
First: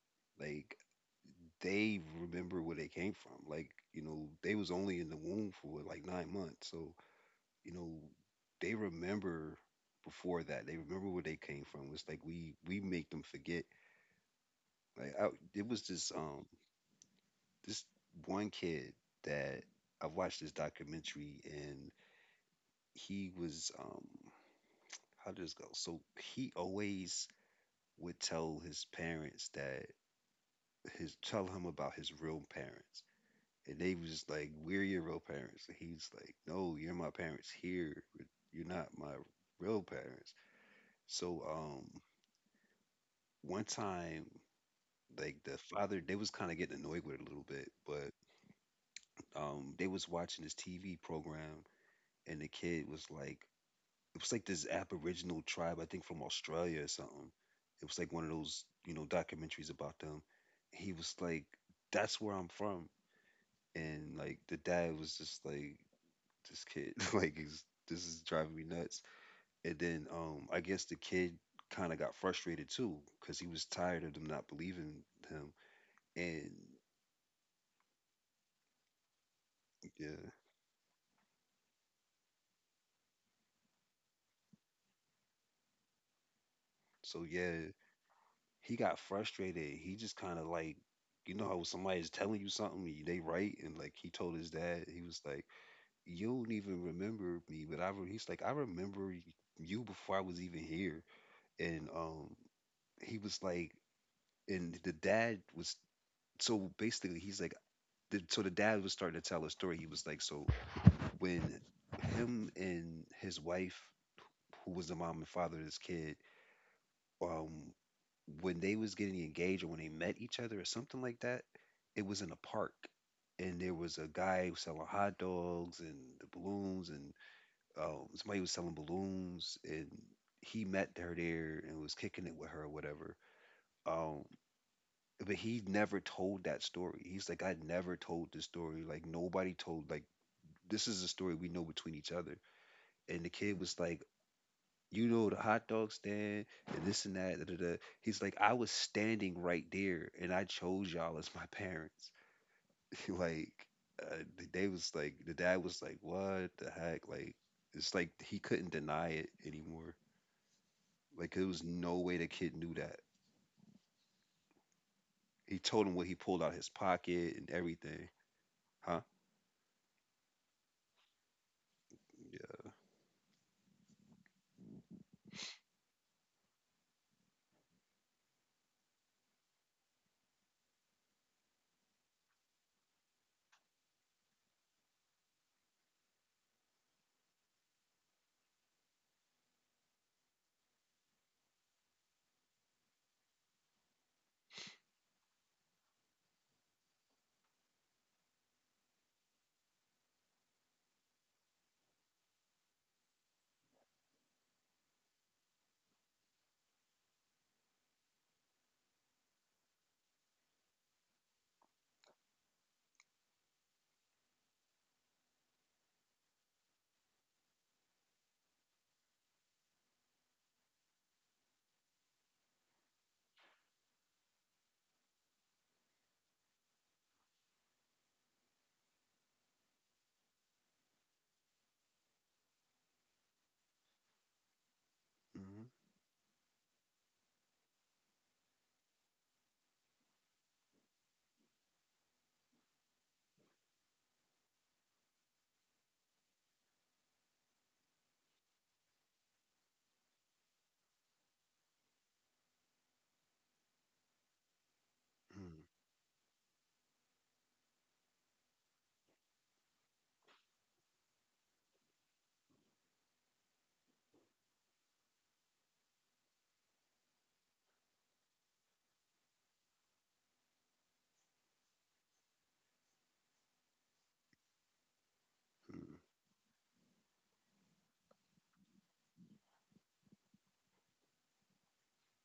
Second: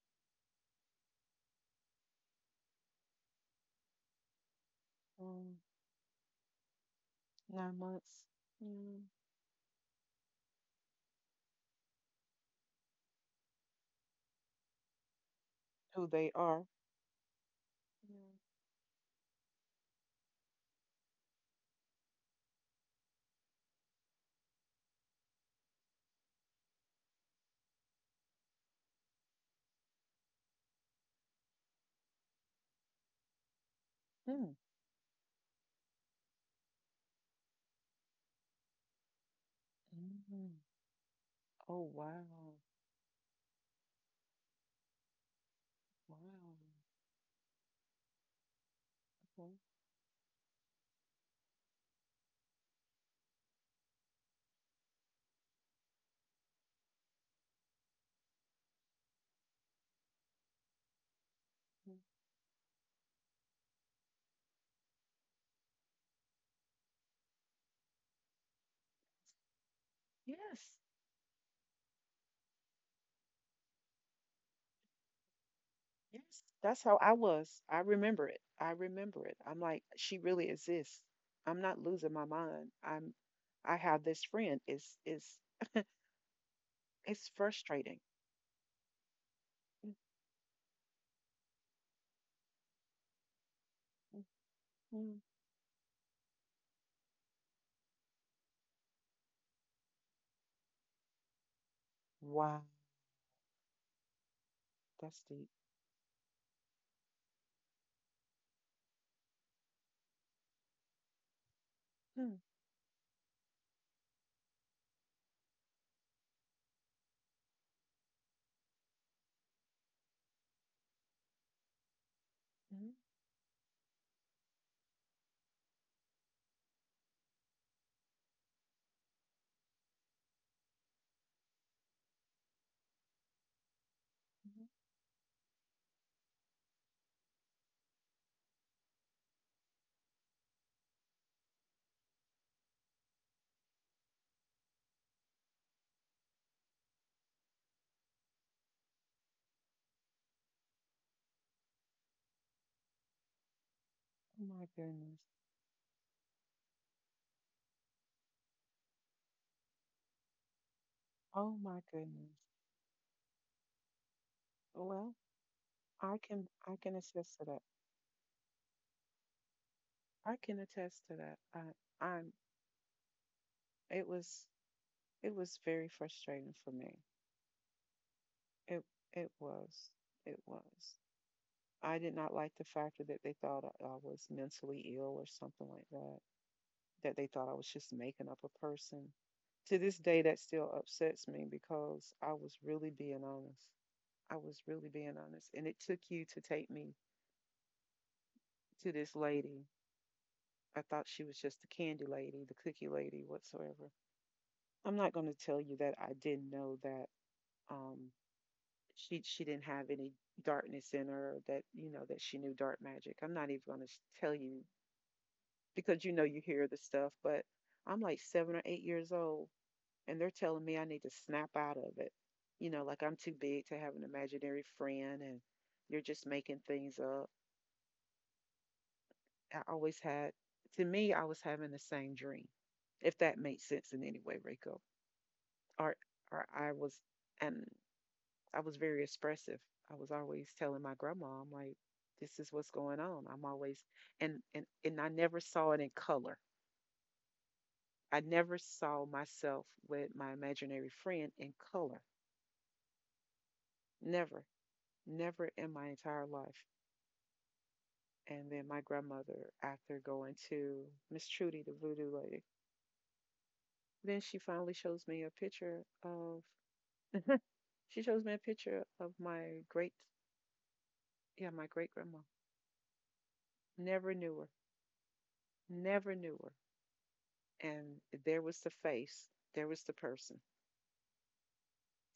[SPEAKER 1] like they remember where they came from. Like you know, they was only in the womb
[SPEAKER 2] mm.
[SPEAKER 1] for like 9 months, so you
[SPEAKER 2] Nine
[SPEAKER 1] know,
[SPEAKER 2] months.
[SPEAKER 1] they
[SPEAKER 2] Mm,
[SPEAKER 1] remember before that. They remember where they came from. It's like we make them forget. Like I, it was
[SPEAKER 2] who
[SPEAKER 1] this
[SPEAKER 2] they
[SPEAKER 1] um
[SPEAKER 2] are.
[SPEAKER 1] this
[SPEAKER 2] Yeah.
[SPEAKER 1] one kid that I watched this documentary and he was how did this go? So he always would tell his parents that his tell him about his real parents. And they was just like,
[SPEAKER 2] Hmm.
[SPEAKER 1] "We're your real parents." And he's like, "No, you're my parents here. You're not my real parents."
[SPEAKER 2] Mm.
[SPEAKER 1] So,
[SPEAKER 2] Oh wow.
[SPEAKER 1] one time like the father they
[SPEAKER 2] Wow.
[SPEAKER 1] was kind of getting annoyed with it a little bit but
[SPEAKER 2] Okay.
[SPEAKER 1] they was watching this TV program and the kid was like it was like this aboriginal tribe, I think, from Australia or something. It was like one of those, you know, documentaries about them. He was like,
[SPEAKER 2] Mm.
[SPEAKER 1] that's where I'm from. And like the dad was just like, this kid <laughs> like is this is driving me nuts. And then I
[SPEAKER 2] Yes.
[SPEAKER 1] guess the kid kind of got frustrated too because he was tired of them not believing him
[SPEAKER 2] Yes.
[SPEAKER 1] and
[SPEAKER 2] That's how I was. I remember it. I remember it. I'm like, she
[SPEAKER 1] yeah.
[SPEAKER 2] really exists. I'm not losing my mind. I have this friend. It's
[SPEAKER 1] So
[SPEAKER 2] it's
[SPEAKER 1] yeah,
[SPEAKER 2] frustrating.
[SPEAKER 1] he got frustrated.
[SPEAKER 2] Mm,
[SPEAKER 1] He just kind of like, you know how somebody's telling you something, and they right, and like he
[SPEAKER 2] mm,
[SPEAKER 1] told his dad, he was
[SPEAKER 2] mm.
[SPEAKER 1] like, "You don't even remember me," but he's like, "I remember you before I was even here," and
[SPEAKER 2] Wow.
[SPEAKER 1] he was like, and the
[SPEAKER 2] That's
[SPEAKER 1] dad
[SPEAKER 2] deep.
[SPEAKER 1] was so basically he's like, so the dad was starting to tell a story. He was like, so when
[SPEAKER 2] Hmm.
[SPEAKER 1] him and his wife, who was the mom and father of this kid, um, when they was getting engaged or when they met each other or something like that, it was in a park.
[SPEAKER 2] Mm,
[SPEAKER 1] And there was a guy selling hot dogs and the balloons, and somebody was selling balloons, and he met her there and was kicking it with her or whatever. Um,
[SPEAKER 2] mm.
[SPEAKER 1] but he never told that story. He's like, I never told the story. Like nobody told. Like this is a story we know between each other. And the kid was like, you know the hot dog stand and this and that. Da, da, da. He's like, I was standing right there, and I chose y'all as my parents. <laughs> like,
[SPEAKER 2] Oh
[SPEAKER 1] they
[SPEAKER 2] my
[SPEAKER 1] was like,
[SPEAKER 2] goodness.
[SPEAKER 1] the dad was like, what the heck? Like, it's like he couldn't deny it anymore. Like, there was
[SPEAKER 2] Oh my
[SPEAKER 1] no way the
[SPEAKER 2] goodness.
[SPEAKER 1] kid knew that.
[SPEAKER 2] Well,
[SPEAKER 1] He told him what he pulled out of his
[SPEAKER 2] I can
[SPEAKER 1] pocket
[SPEAKER 2] assist
[SPEAKER 1] and
[SPEAKER 2] to that.
[SPEAKER 1] everything, huh?
[SPEAKER 2] I can attest to that. I'm. It was. It was very frustrating for me. It. It was. It was. I did not like the factor that they thought I was mentally ill or something like that. That they thought I was just making up a person. To this day, that still upsets me because I was really being honest. I was really being honest, and it took you to take me to this lady. I thought she was just the candy lady, the cookie lady, whatsoever. I'm not going to tell you that I didn't know that um she didn't have any darkness in her, that you know that she knew dark magic. I'm not even going to tell you, because you know you hear the stuff, but I'm like 7 or 8 years old and they're telling me I need to snap out of it, you know, like I'm too big to have an imaginary friend and you're just making things up. I always had, to me I was having the same dream, if that made sense in any way, Rico.
[SPEAKER 1] Mm-hmm.
[SPEAKER 2] Or I was, and I was very expressive. I was always telling my grandma, I'm like, this is what's going on. I'm always And I never saw it in color. I never saw myself with my imaginary friend in color. Never, never
[SPEAKER 1] Mm-hmm,
[SPEAKER 2] in my entire life. And then my grandmother, after going to Miss Trudy, the voodoo lady, then she finally shows me a picture of, she shows me a picture of my great, yeah, my great grandma. Never knew her.
[SPEAKER 1] mm-hmm.
[SPEAKER 2] Never knew her. And there was the face, there was the person.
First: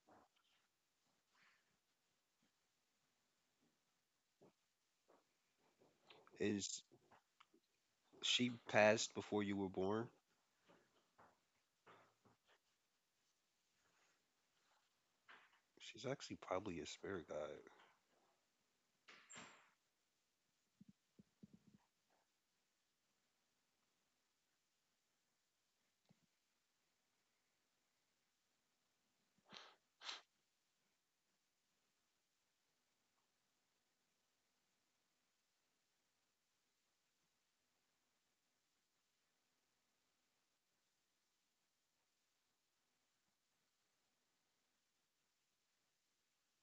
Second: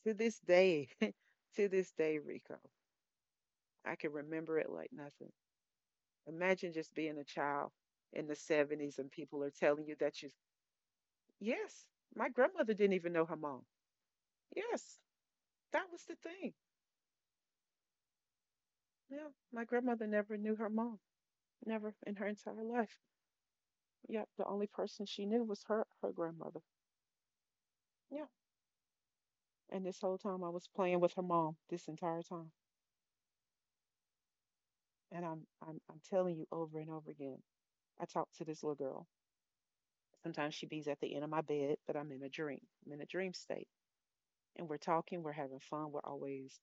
[SPEAKER 2] To this day, <laughs> to this day, Rico, I can remember it like nothing. Imagine
[SPEAKER 1] Is
[SPEAKER 2] just being a child in the
[SPEAKER 1] she
[SPEAKER 2] 70s and
[SPEAKER 1] passed
[SPEAKER 2] people
[SPEAKER 1] before
[SPEAKER 2] are
[SPEAKER 1] you were
[SPEAKER 2] telling you
[SPEAKER 1] born?
[SPEAKER 2] that you, yes, my grandmother didn't even know her mom. Yes, that was
[SPEAKER 1] She's
[SPEAKER 2] the
[SPEAKER 1] actually
[SPEAKER 2] thing.
[SPEAKER 1] probably a spirit guide.
[SPEAKER 2] Yeah, my grandmother never knew her mom, never in her entire life. Yep, the only person she knew was her grandmother. Yeah, and this whole time I was playing with her mom this entire time, and I'm telling you over and over again, I talk to this little girl. Sometimes she be's at the end of my bed, but I'm in a dream. I'm in a dream state. And we're talking, we're having fun, we're always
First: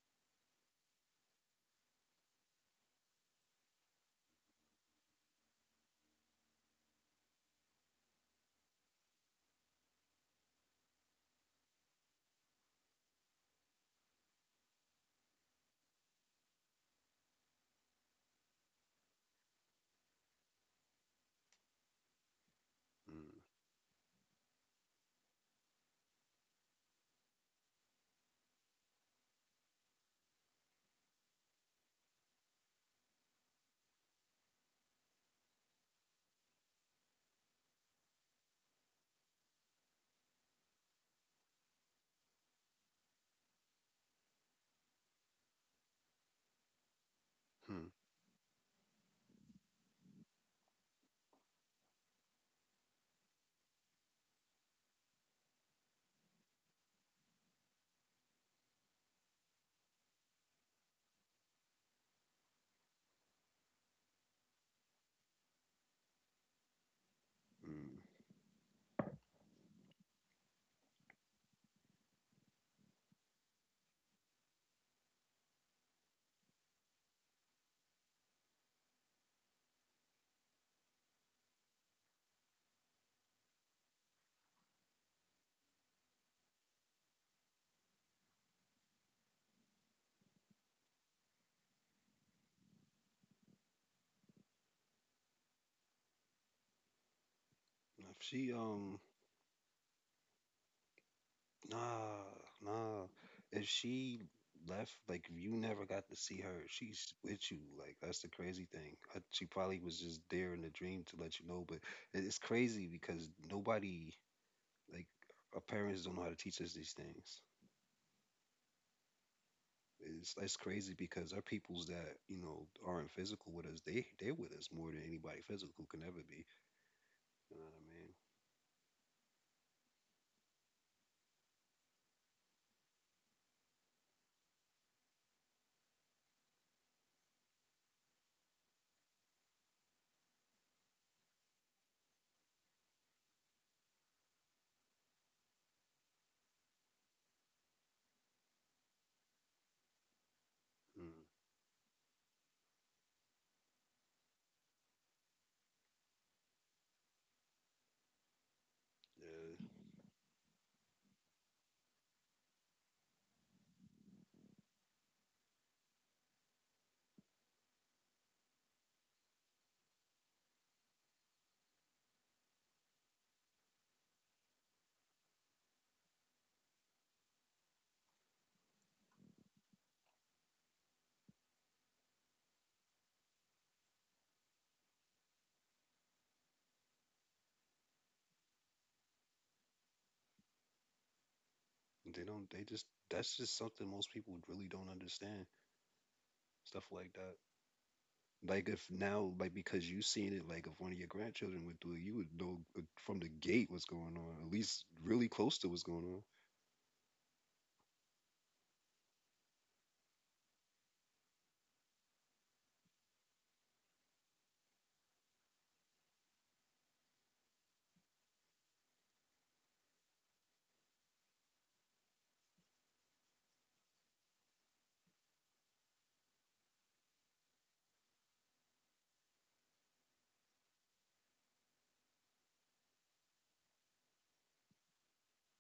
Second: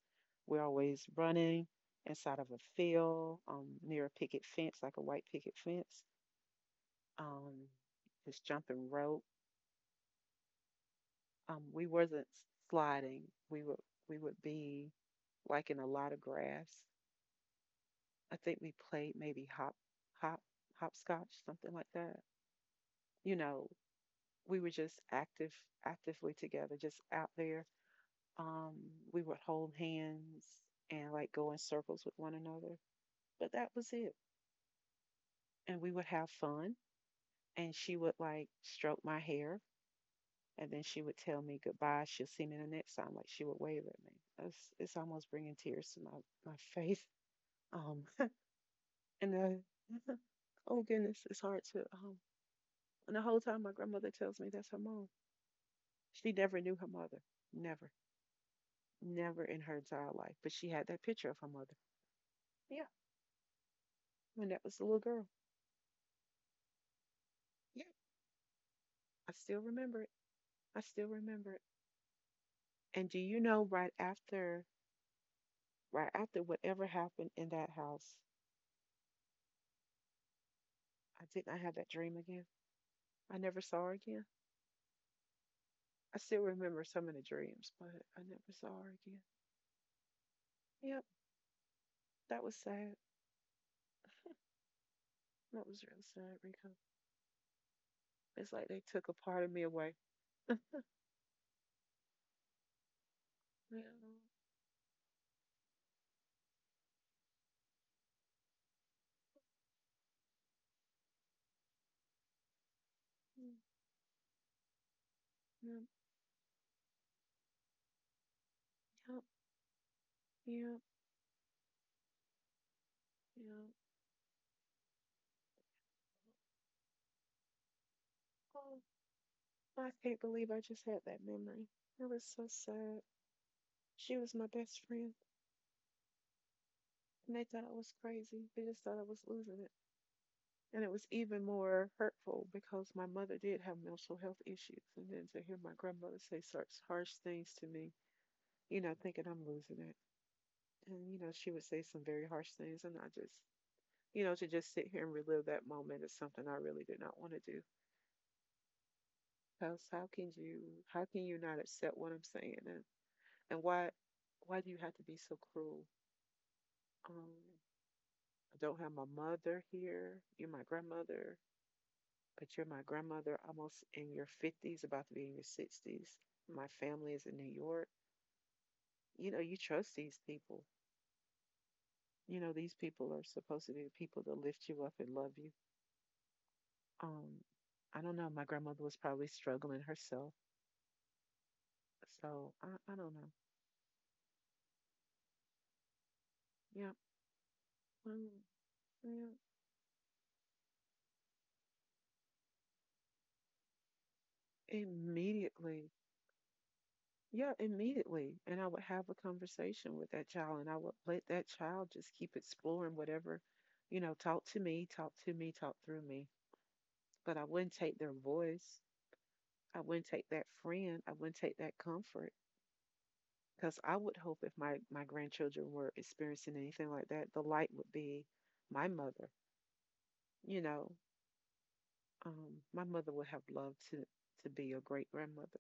[SPEAKER 2] we're always running inside of a field, near a picket fence, like a white picket fence. Um, just jumping rope. We wasn't sliding. We would we would be like in a lot of grass. I think we played maybe hop hopscotch, something like that. You know, we were just actively together, just out there. Um, we would hold hands and like go in circles with one another, but that was it. And we would have fun. And she would like stroke my hair, and then she would tell me goodbye. She'll see me the next time. Like she would wave at me. It's almost bringing tears to my face. <laughs>
[SPEAKER 1] Mm-hmm.
[SPEAKER 2] Um, and oh goodness, it's hard to And the whole time my grandmother tells me that's her mom. She never knew her mother. Never, never in her entire life. But she had that picture of her mother. Yeah, when that was a little girl. Yeah,
[SPEAKER 1] Mm.
[SPEAKER 2] I still remember it. I still remember it. And do you know, right after whatever happened in that house, I did not have that dream again. I never saw her again. I still remember some of the dreams, but I never saw her again. Yep, that was sad. That was really sad, Rico.
[SPEAKER 1] If she
[SPEAKER 2] It's like they took a part of me away.
[SPEAKER 1] Nah, nah. If
[SPEAKER 2] Yeah, mm,
[SPEAKER 1] she left, like you never got to see her. She's with you. Like that's the crazy thing. She probably was just there in the dream to let you know. But it- it's crazy because nobody, like our
[SPEAKER 2] yeah,
[SPEAKER 1] parents, don't know how to teach us these things.
[SPEAKER 2] yeah,
[SPEAKER 1] It's
[SPEAKER 2] yeah,
[SPEAKER 1] crazy because our peoples that you know aren't physical with
[SPEAKER 2] yeah.
[SPEAKER 1] us, they're with us more than anybody physical can ever be. You know what I
[SPEAKER 2] Oh, I can't believe I just had that memory. It was so sad. She was my best friend, and they thought I was crazy. They just thought I was losing it. And it was even more hurtful because my mother did have mental health issues. And then to hear my grandmother say such harsh things to me, you know, thinking I'm losing it.
[SPEAKER 1] mean?
[SPEAKER 2] And,
[SPEAKER 1] Mm,
[SPEAKER 2] you know, she would say some very harsh things. And I just, you know, to just sit here and relive that moment is something I really did not want to do.
[SPEAKER 1] yeah.
[SPEAKER 2] Because how can you not accept what I'm saying? And why do you have to be so cruel? Um, I don't have my mother here. You're my grandmother, but you're my grandmother almost in your 50s, about to be in your 60s. My family is in New York. You know, you trust these people. You know, these people are supposed to be the people that lift you up and love you. Um, I don't know. My grandmother was probably struggling herself.
[SPEAKER 1] They don't.
[SPEAKER 2] So
[SPEAKER 1] They
[SPEAKER 2] I,
[SPEAKER 1] just.
[SPEAKER 2] I don't know.
[SPEAKER 1] That's just something most people really don't understand. Stuff
[SPEAKER 2] Yeah.
[SPEAKER 1] like that.
[SPEAKER 2] um,
[SPEAKER 1] Like if
[SPEAKER 2] yeah.
[SPEAKER 1] now, like because you seen it, like if one of your grandchildren went through it, you would know from the gate what's going on, at least really close to what's
[SPEAKER 2] Immediately.
[SPEAKER 1] going on.
[SPEAKER 2] Yeah, immediately. And I would have a conversation with that child and I would let that child just keep exploring whatever, you know, talk to me, talk to me, talk through me, but I wouldn't take their voice. I wouldn't take that friend. I wouldn't take that comfort because I would hope if my grandchildren were experiencing anything like that, the light would be my mother. You know, my mother would have loved to be a great grandmother,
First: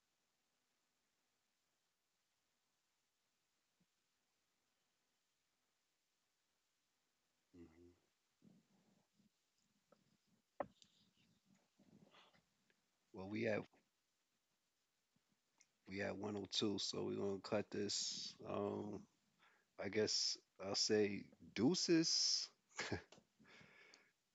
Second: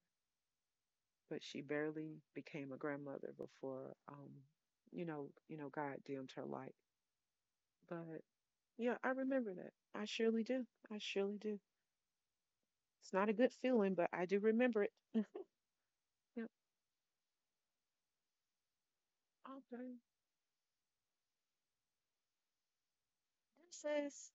[SPEAKER 2] but she barely became a grandmother before, you know, God dimmed her light.
[SPEAKER 1] Hmm.
[SPEAKER 2] But yeah, I remember that. I surely do. I surely do. It's
[SPEAKER 1] Well,
[SPEAKER 2] not a good feeling, but I do remember it.
[SPEAKER 1] we at
[SPEAKER 2] Yeah.
[SPEAKER 1] 102, so we're gonna cut this. I
[SPEAKER 2] Okay.
[SPEAKER 1] guess I'll say deuces.
[SPEAKER 2] This is